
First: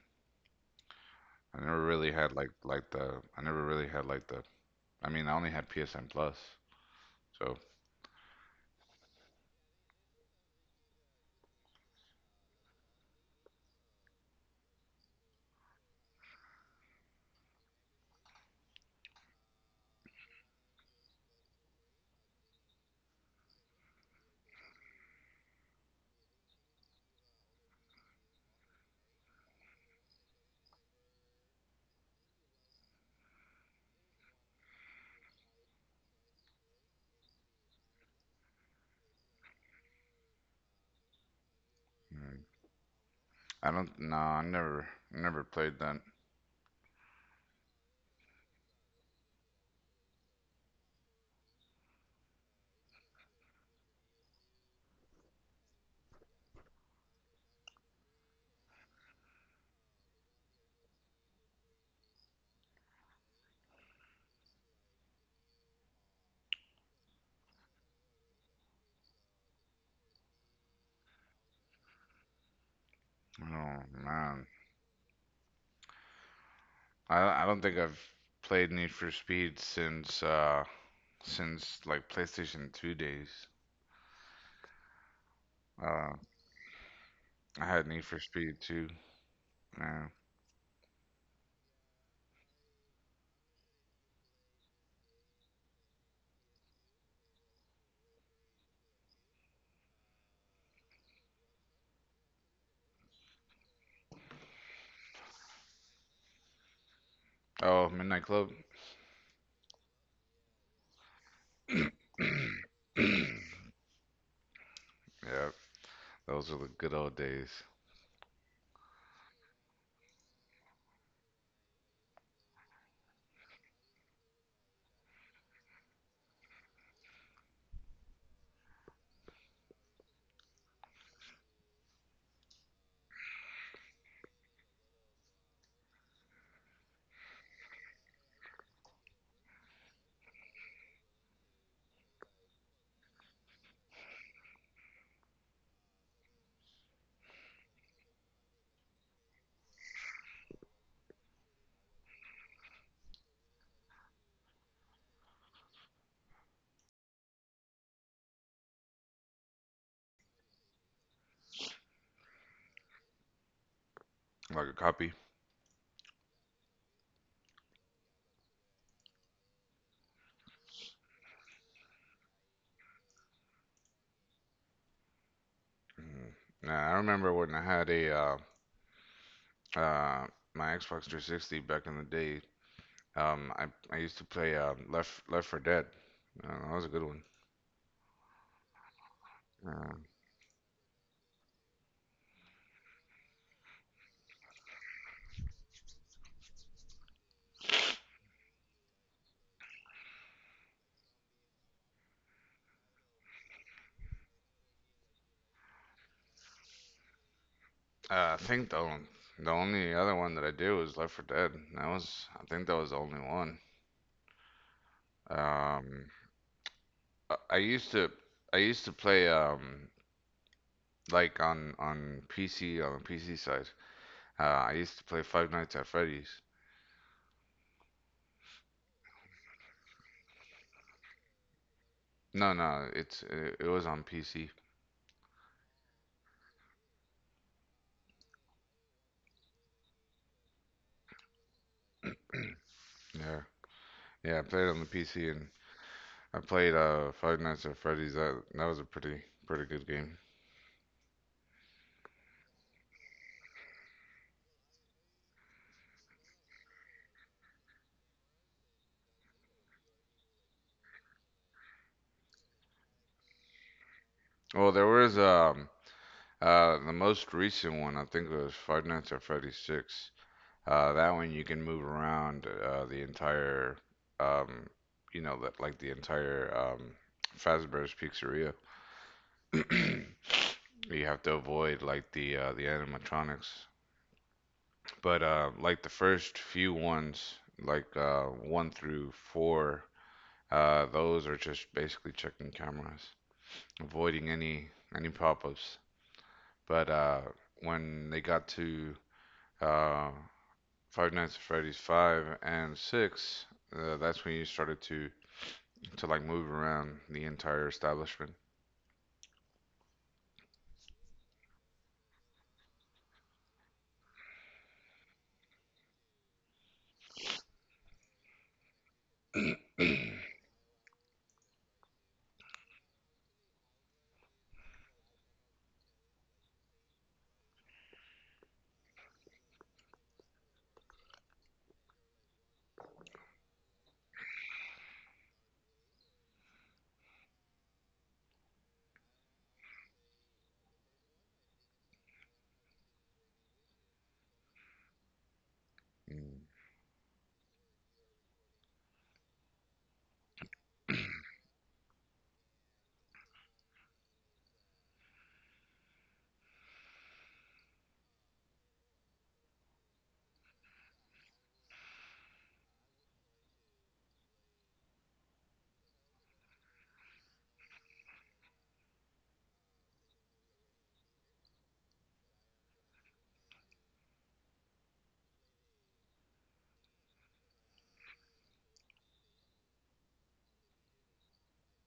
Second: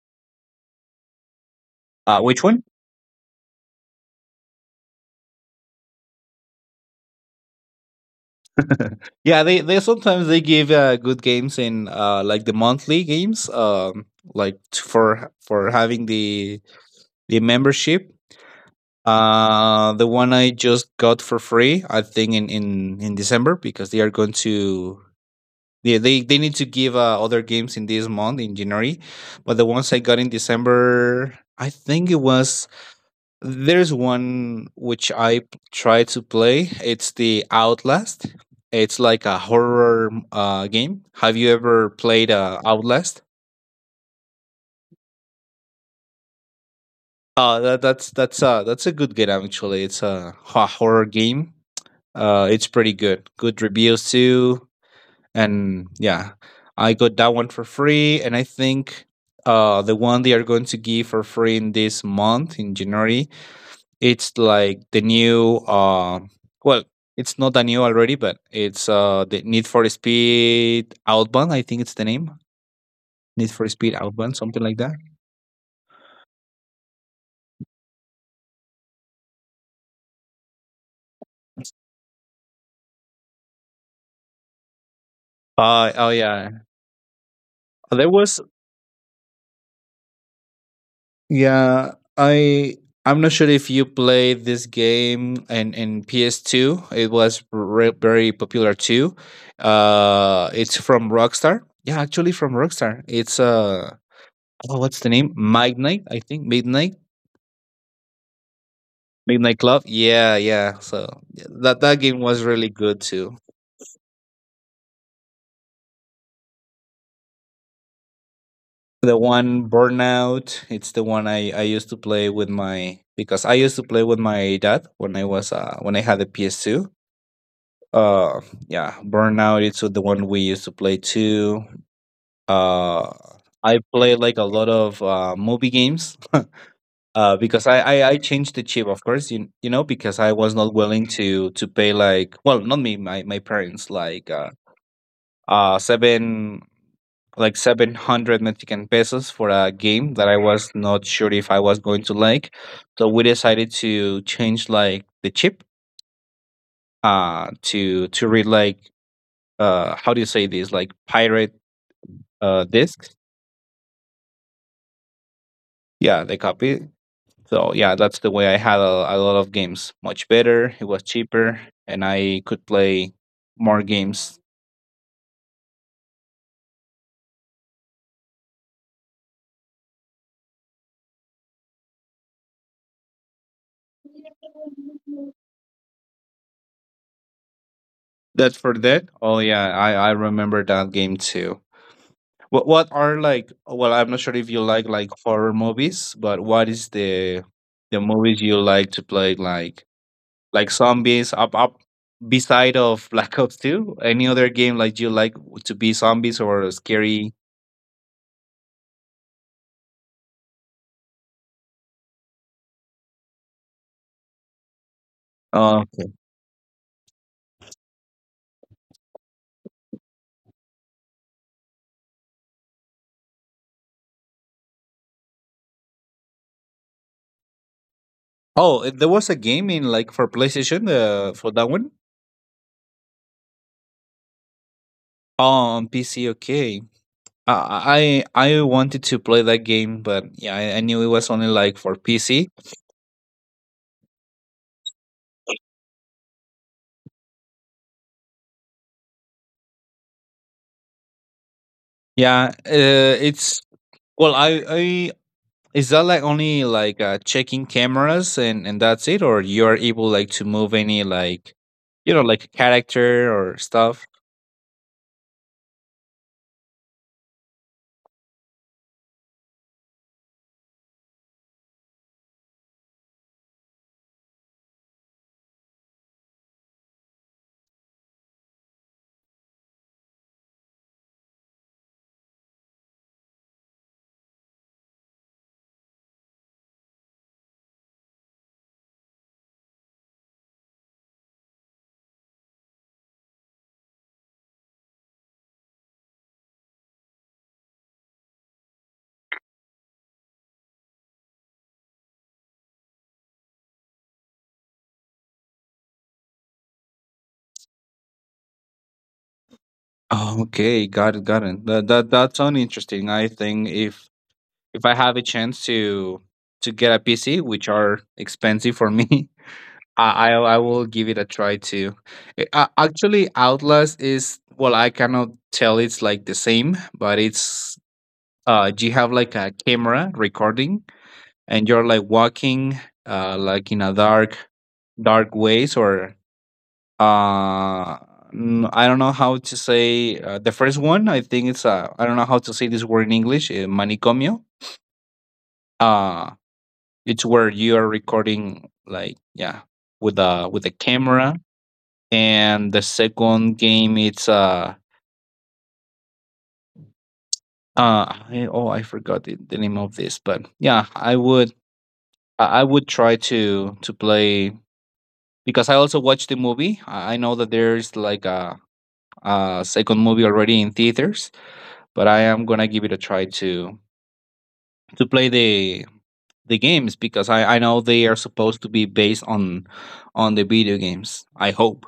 [SPEAKER 2] Uh, which one?
[SPEAKER 1] I never really had like the I mean I only had PSN Plus, so.
[SPEAKER 2] Yeah, they sometimes they give good games in like the monthly games, like for having the membership. Uh, the one I just got for free I think in in December, because they are going to. Yeah, they need to give other games in this month in January, but the ones I got in December, I think it was, there's one which I tried to play. It's the Outlast. It's like a horror game. Have you ever played
[SPEAKER 1] Mm,
[SPEAKER 2] Outlast?
[SPEAKER 1] I don't No, I never never played that.
[SPEAKER 2] That's that's a good game actually. It's a horror game. It's pretty good. Good reviews too. And yeah, I got that one for free, and I think the one they are going to give for free in this month in January, it's like the new well it's not that new already, but it's the Need for Speed Outbound, I think it's the name. Need for
[SPEAKER 1] Oh,
[SPEAKER 2] Speed Outbound,
[SPEAKER 1] man,
[SPEAKER 2] something like that.
[SPEAKER 1] I don't think I've played Need for Speed since like PlayStation 2 days.
[SPEAKER 2] Oh
[SPEAKER 1] Uh,
[SPEAKER 2] yeah,
[SPEAKER 1] I had Need
[SPEAKER 2] there
[SPEAKER 1] for
[SPEAKER 2] was.
[SPEAKER 1] Speed too. Yeah.
[SPEAKER 2] Yeah, I I'm not sure if you played this game in PS2. It was very popular too. It's from Rockstar. Yeah, actually from Rockstar. It's oh, what's the name? Midnight, I think. Midnight,
[SPEAKER 1] Oh, Midnight Club.
[SPEAKER 2] Midnight Club. Yeah, yeah. So yeah, that game was really good
[SPEAKER 1] Yeah,
[SPEAKER 2] too.
[SPEAKER 1] those were the good old days.
[SPEAKER 2] The one Burnout. It's the one I used to play with my, because I used to play with my dad when I was when I had a PS2. uh yeah, Burnout, it's the one we used to play too. uh I play like a lot of movie games. Because I I changed the chip, of course, you know, because I was not willing to pay like, well, not me, my parents, like seven like 700 Mexican pesos for a game that I was not sure if I was going to like. So we decided to change like the chip to read like how do you say this, like pirate discs.
[SPEAKER 1] Like a copy.
[SPEAKER 2] Yeah, they copy. So yeah, that's the way I had a lot of games. Much better, it was cheaper, and I could play more games.
[SPEAKER 1] Mm. Nah, I remember when I had a uh, my Xbox 360 back in the day. I used to play Left for Dead. That was a good one.
[SPEAKER 2] That's for that. Oh yeah, i
[SPEAKER 1] Um,
[SPEAKER 2] i remember that game too. What are like, well, I'm not sure if you like horror movies, but what is the movies you like to play, like zombies, up up beside of Black Ops 2, any other game like you like to be zombies or scary?
[SPEAKER 1] I think the only other one that I did was Left for Dead. That was I think that was the only one.
[SPEAKER 2] Oh,
[SPEAKER 1] Um,
[SPEAKER 2] okay.
[SPEAKER 1] I, I used to I used to play like on PC on the PC side. I used to play Five Nights at Freddy's.
[SPEAKER 2] Oh, there was a game in like for PlayStation for that one.
[SPEAKER 1] No, no, it was on PC.
[SPEAKER 2] Oh, on PC, okay. I wanted to play that game, but yeah, I knew it was only like for PC.
[SPEAKER 1] Yeah, yeah, I played on the PC and I played Five Nights at Freddy's. That was a pretty good game.
[SPEAKER 2] Yeah, it's well, I is that like only like checking cameras and that's it, or you are able like to move any like, you know, like character or stuff.
[SPEAKER 1] Well, the most recent one, I think, was Five Nights at Freddy's 6. That one you can move around um, the entire Fazbear's Pizzeria. You have to avoid like the animatronics. But like the first few ones, like one through four, those are just basically checking cameras, avoiding any pop-ups. But when they got to uh, Five Nights at Freddy's five and six, that's when you started to like move around the entire establishment.
[SPEAKER 2] Oh, okay, got it, got it. That sounds interesting. I think if I have a chance to get a PC, which are expensive for me, I will give it a try too. Actually, Outlast is, well, I cannot tell it's like the same, but it's you have like a camera recording, and you're like walking like in a dark ways, or uh I don't know how to say the first one. I think it's I don't know how to say this word in English. Manicomio. Uh
[SPEAKER 1] Mm.
[SPEAKER 2] it's where you are recording, like, yeah, with a camera. And the second game, it's oh, I forgot the name of this, but yeah, I would try to play, because I also watched the movie. I know that there's like a second movie already in theaters, but I am gonna give it a try to play the games, because I know they are supposed to be based on the video games. I hope.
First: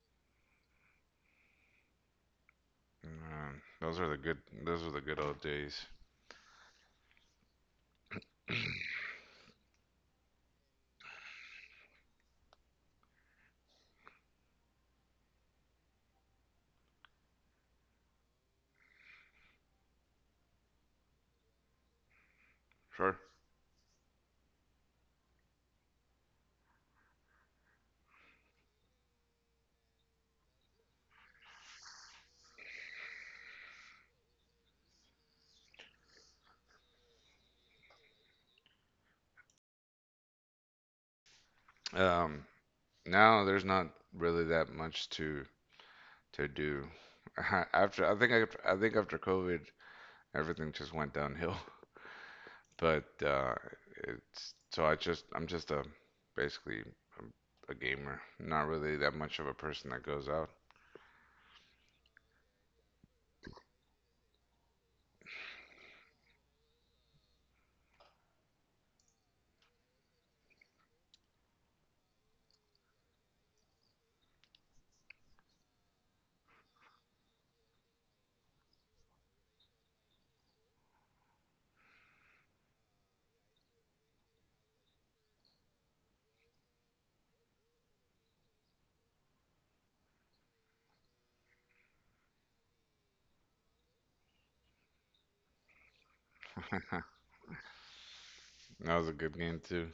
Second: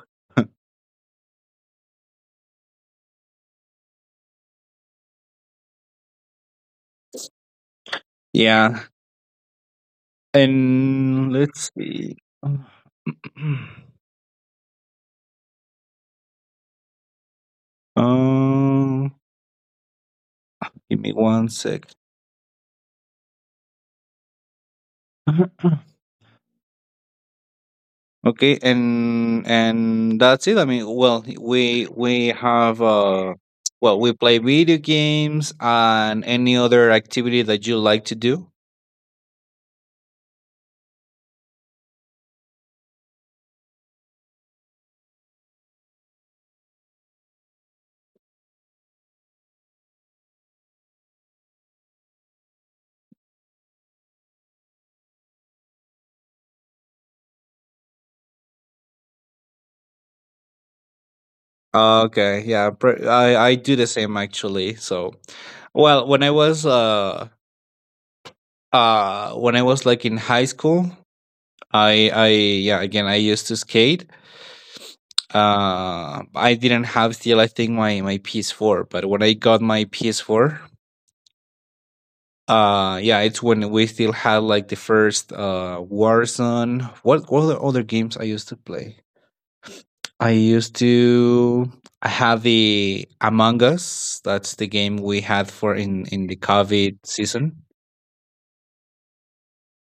[SPEAKER 1] Man, those are the good old days.
[SPEAKER 2] Yeah. And let's see. Um, give me one sec.
[SPEAKER 1] Sure.
[SPEAKER 2] Okay, and that's it. I mean, well, we have we play video games and any other activity that you like to do.
[SPEAKER 1] Um, Now there's not really that much to do. I think after COVID, everything just went downhill. But it's so I just I'm just a basically a gamer, not really that much of a person that goes out.
[SPEAKER 2] Okay, yeah, I do the same actually. So, well, when I was like in high school, I yeah, again, I used to skate. I didn't have still, I think, my PS4, but when I got my PS4, yeah, it's when we still had like the first Warzone. What other games I used to play, I used to, I have the Among Us, that's the game we had for in the COVID season.
[SPEAKER 1] That was a good game too.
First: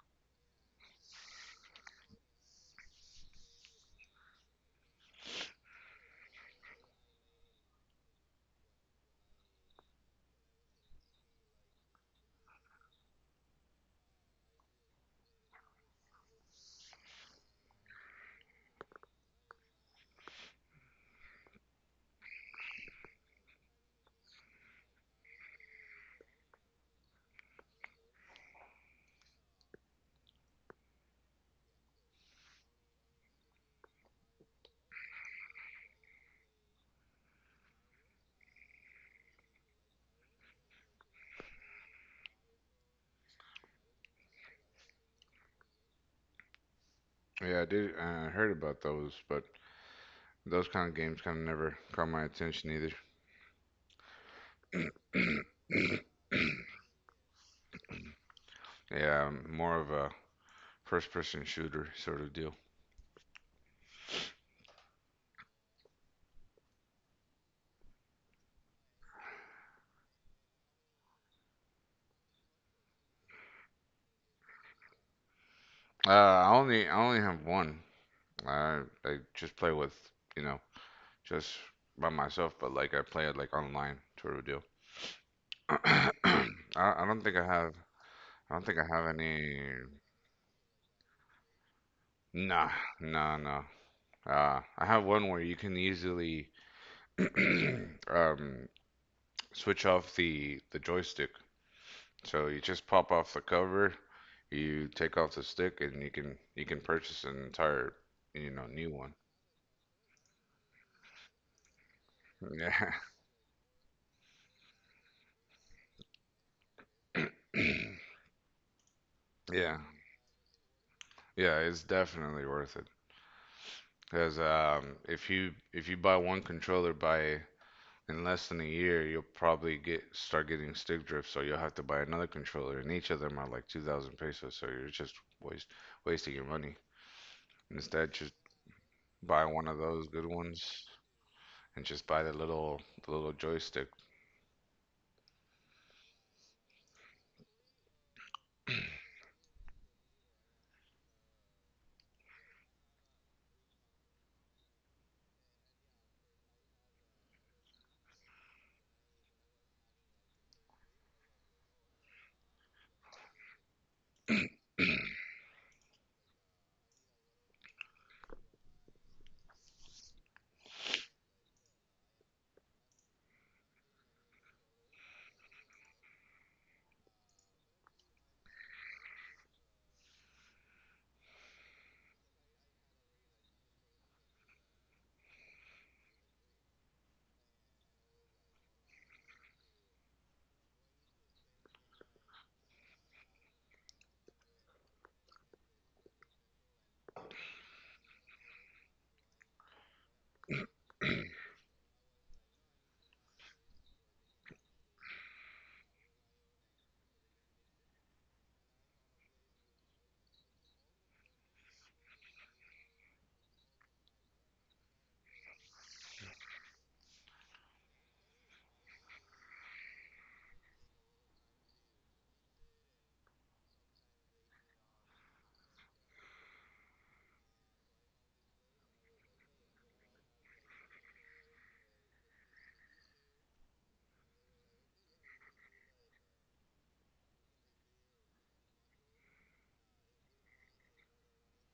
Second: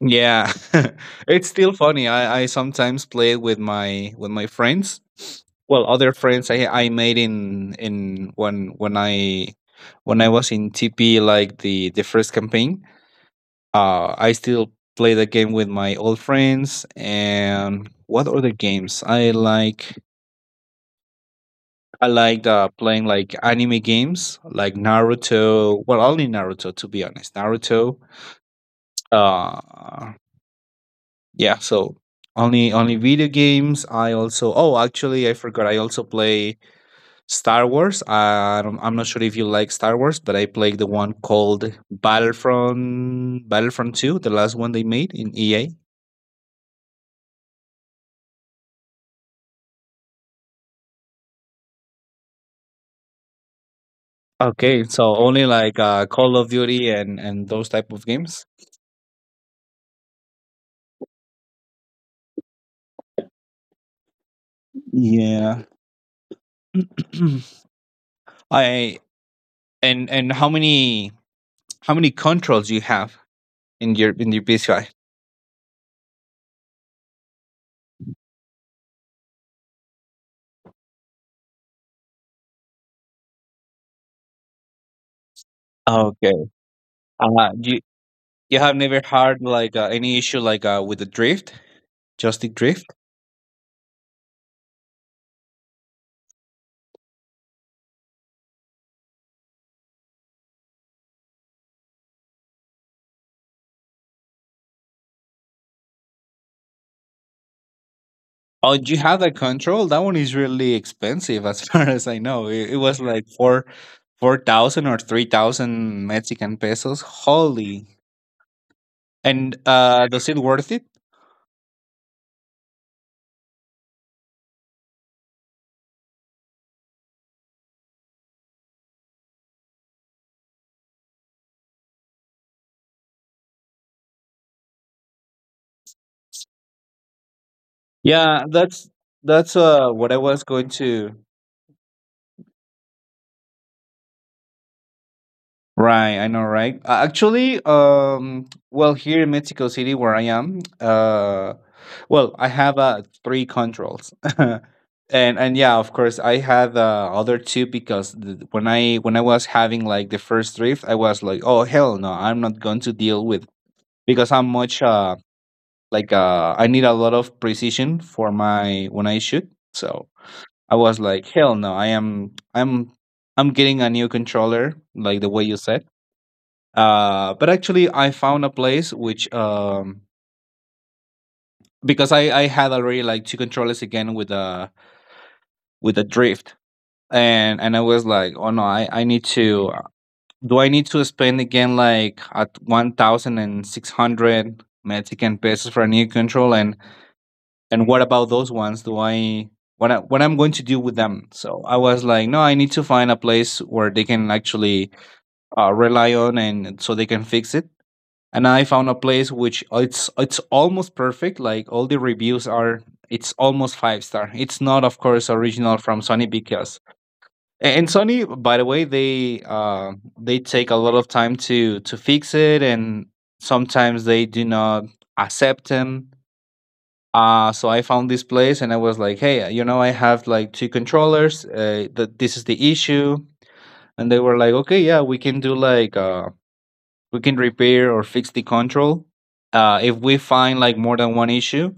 [SPEAKER 2] Yeah. It's still funny. I sometimes play with my friends. Well, other friends I made in when I was in TP like the first campaign. Uh, I still play the game with my old friends. And what other games? I liked playing like anime games like Naruto. Well, only Naruto, to be honest. Naruto. Uh yeah, so only only video games. I also, oh, actually, I forgot, I also play Star Wars. I don't, I'm not sure if you like Star Wars, but I played the one called Battlefront 2, the last one they made in EA.
[SPEAKER 1] Yeah, I did. I heard about those, but those kind of games kind of never caught my attention either.
[SPEAKER 2] Okay, so only like Call of Duty and those type of games.
[SPEAKER 1] Yeah, I'm more of a first-person shooter sort of deal.
[SPEAKER 2] Yeah. I And how many controls you have in your PCI?
[SPEAKER 1] I only have one. I just play with you know just by myself, but like I play it like online sort of deal.
[SPEAKER 2] Okay,
[SPEAKER 1] I I don't think I
[SPEAKER 2] uh, do,
[SPEAKER 1] have
[SPEAKER 2] you,
[SPEAKER 1] I
[SPEAKER 2] you
[SPEAKER 1] don't
[SPEAKER 2] have
[SPEAKER 1] think I
[SPEAKER 2] never
[SPEAKER 1] have
[SPEAKER 2] had
[SPEAKER 1] any.
[SPEAKER 2] like any issue like with the drift, joystick
[SPEAKER 1] Nah,
[SPEAKER 2] drift?
[SPEAKER 1] nah, nah. I have one where you can easily um switch off the joystick. So you just pop off the cover, you take off the stick, and you can purchase an entire
[SPEAKER 2] Oh,
[SPEAKER 1] new
[SPEAKER 2] do you
[SPEAKER 1] one.
[SPEAKER 2] have that control? That one is really expensive, as far as I know. It
[SPEAKER 1] Yeah.
[SPEAKER 2] was like 4,000 or 3,000 Mexican pesos. Holy! And
[SPEAKER 1] Yeah,
[SPEAKER 2] does it worth it?
[SPEAKER 1] yeah. It's definitely worth it because if you buy one controller by in less than a year, you'll probably get start getting stick drift, so you'll have to buy another controller, and each of them are like 2,000 pesos. So you're just waste wasting your money. Instead, just
[SPEAKER 2] Yeah,
[SPEAKER 1] buy
[SPEAKER 2] that's
[SPEAKER 1] one of those
[SPEAKER 2] what I
[SPEAKER 1] good
[SPEAKER 2] was
[SPEAKER 1] ones
[SPEAKER 2] going to.
[SPEAKER 1] and just buy the little joystick.
[SPEAKER 2] Right, I know, right? Actually, well, here in Mexico City, where I am, well, I have three controls. And yeah, of course, I had the other two because when I was having like the first drift, I was like, oh hell no, I'm not going to deal with, because I'm much I need a lot of precision for my when I shoot. So I was like, hell no, I am I'm getting a new controller, like the way you said. Uh, but actually, I found a place which because I had already like two controllers again with a drift. And I was like, oh no, I need to. Do I need to spend again like at 1,600 Mexican pesos for a new control? And what about those ones? Do I what I'm going to do with them? So I was like, no, I need to find a place where they can actually rely on, and so they can fix it. And I found a place which it's almost perfect. Like all the reviews are, it's almost five star. It's not, of course, original from Sony because And Sony, by the way, they take a lot of time to fix it, and sometimes they do not accept them. So I found this place, and I was like, "Hey, you know, I have like two controllers. That this is the issue." And they were like, "Okay, yeah, we can do like we can repair or fix the control. If we find like more than one issue,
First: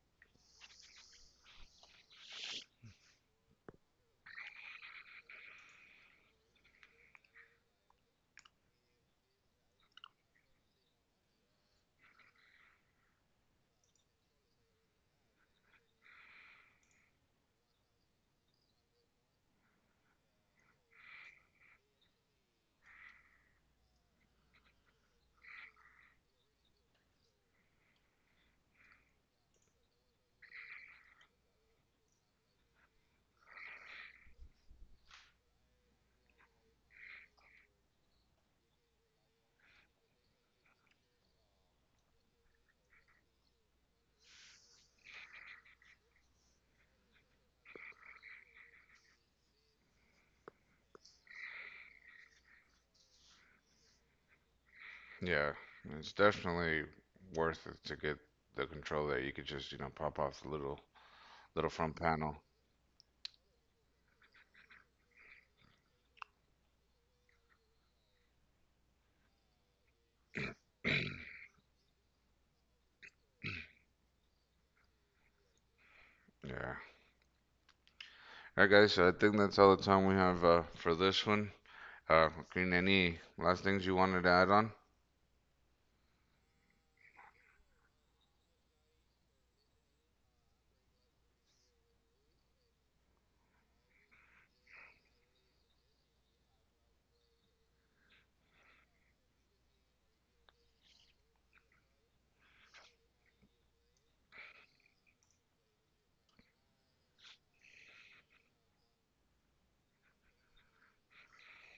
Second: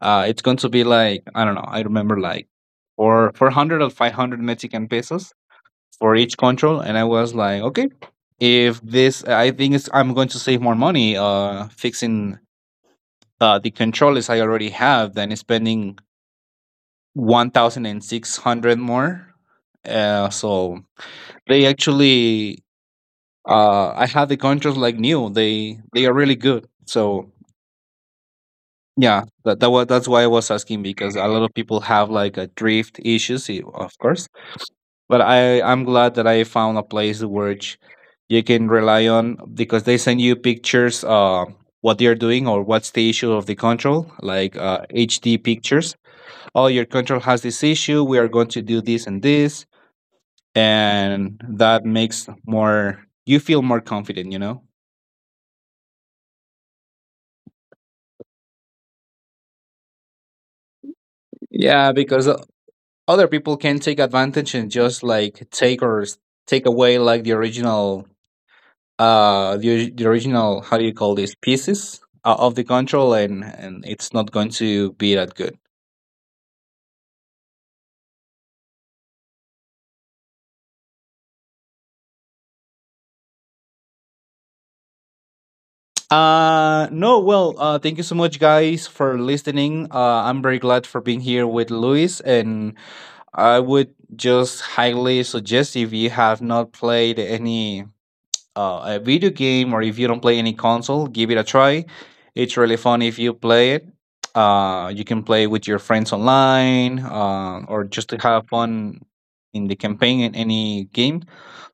[SPEAKER 2] it's going to be like I don't know. I remember like or 400 or 500 Mexican pesos for each control." And I was like, okay, if this, I think it's, I'm going to save more money fixing the controllers I already have than spending 1,600 more. So they actually, I have the controls like new, they are really good. So yeah, that's why I was asking, because a lot of people have like a drift issues, of course. But I'm glad that I found a place which you can rely on because they send you pictures what they're doing or what's the issue of the control like HD pictures. Oh, your control has this issue. We are going to do this and this, and that makes more you feel more confident. You know.
[SPEAKER 1] Yeah, it's definitely worth it to get the controller. You could just pop off the little
[SPEAKER 2] Yeah,
[SPEAKER 1] front
[SPEAKER 2] because
[SPEAKER 1] panel.
[SPEAKER 2] other people can take advantage and just like take or take away like the original the original, how do you call this, pieces of the control, and it's not going to be that good.
[SPEAKER 1] Yeah. All right, guys. So I think that's all the time we have for this one. Queen, any last things you wanted to add on?
[SPEAKER 2] No, well, thank you so much guys for listening. I'm very glad for being here with Luis, and I would just highly suggest if you have not played any a video game, or if you don't play any console, give it a try. It's really fun if you play it. You can play with your friends online or just to have fun in the campaign in any game.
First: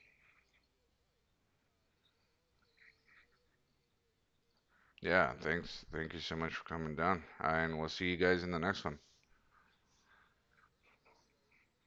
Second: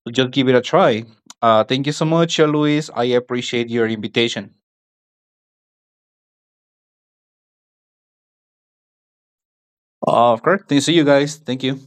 [SPEAKER 2] So just give it a try. Thank you so much, Luis. I appreciate your invitation.
[SPEAKER 1] Yeah. Thanks. Thank you so much for coming down, and we'll see you guys in the next one.
[SPEAKER 2] Of course. See you guys. Thank you.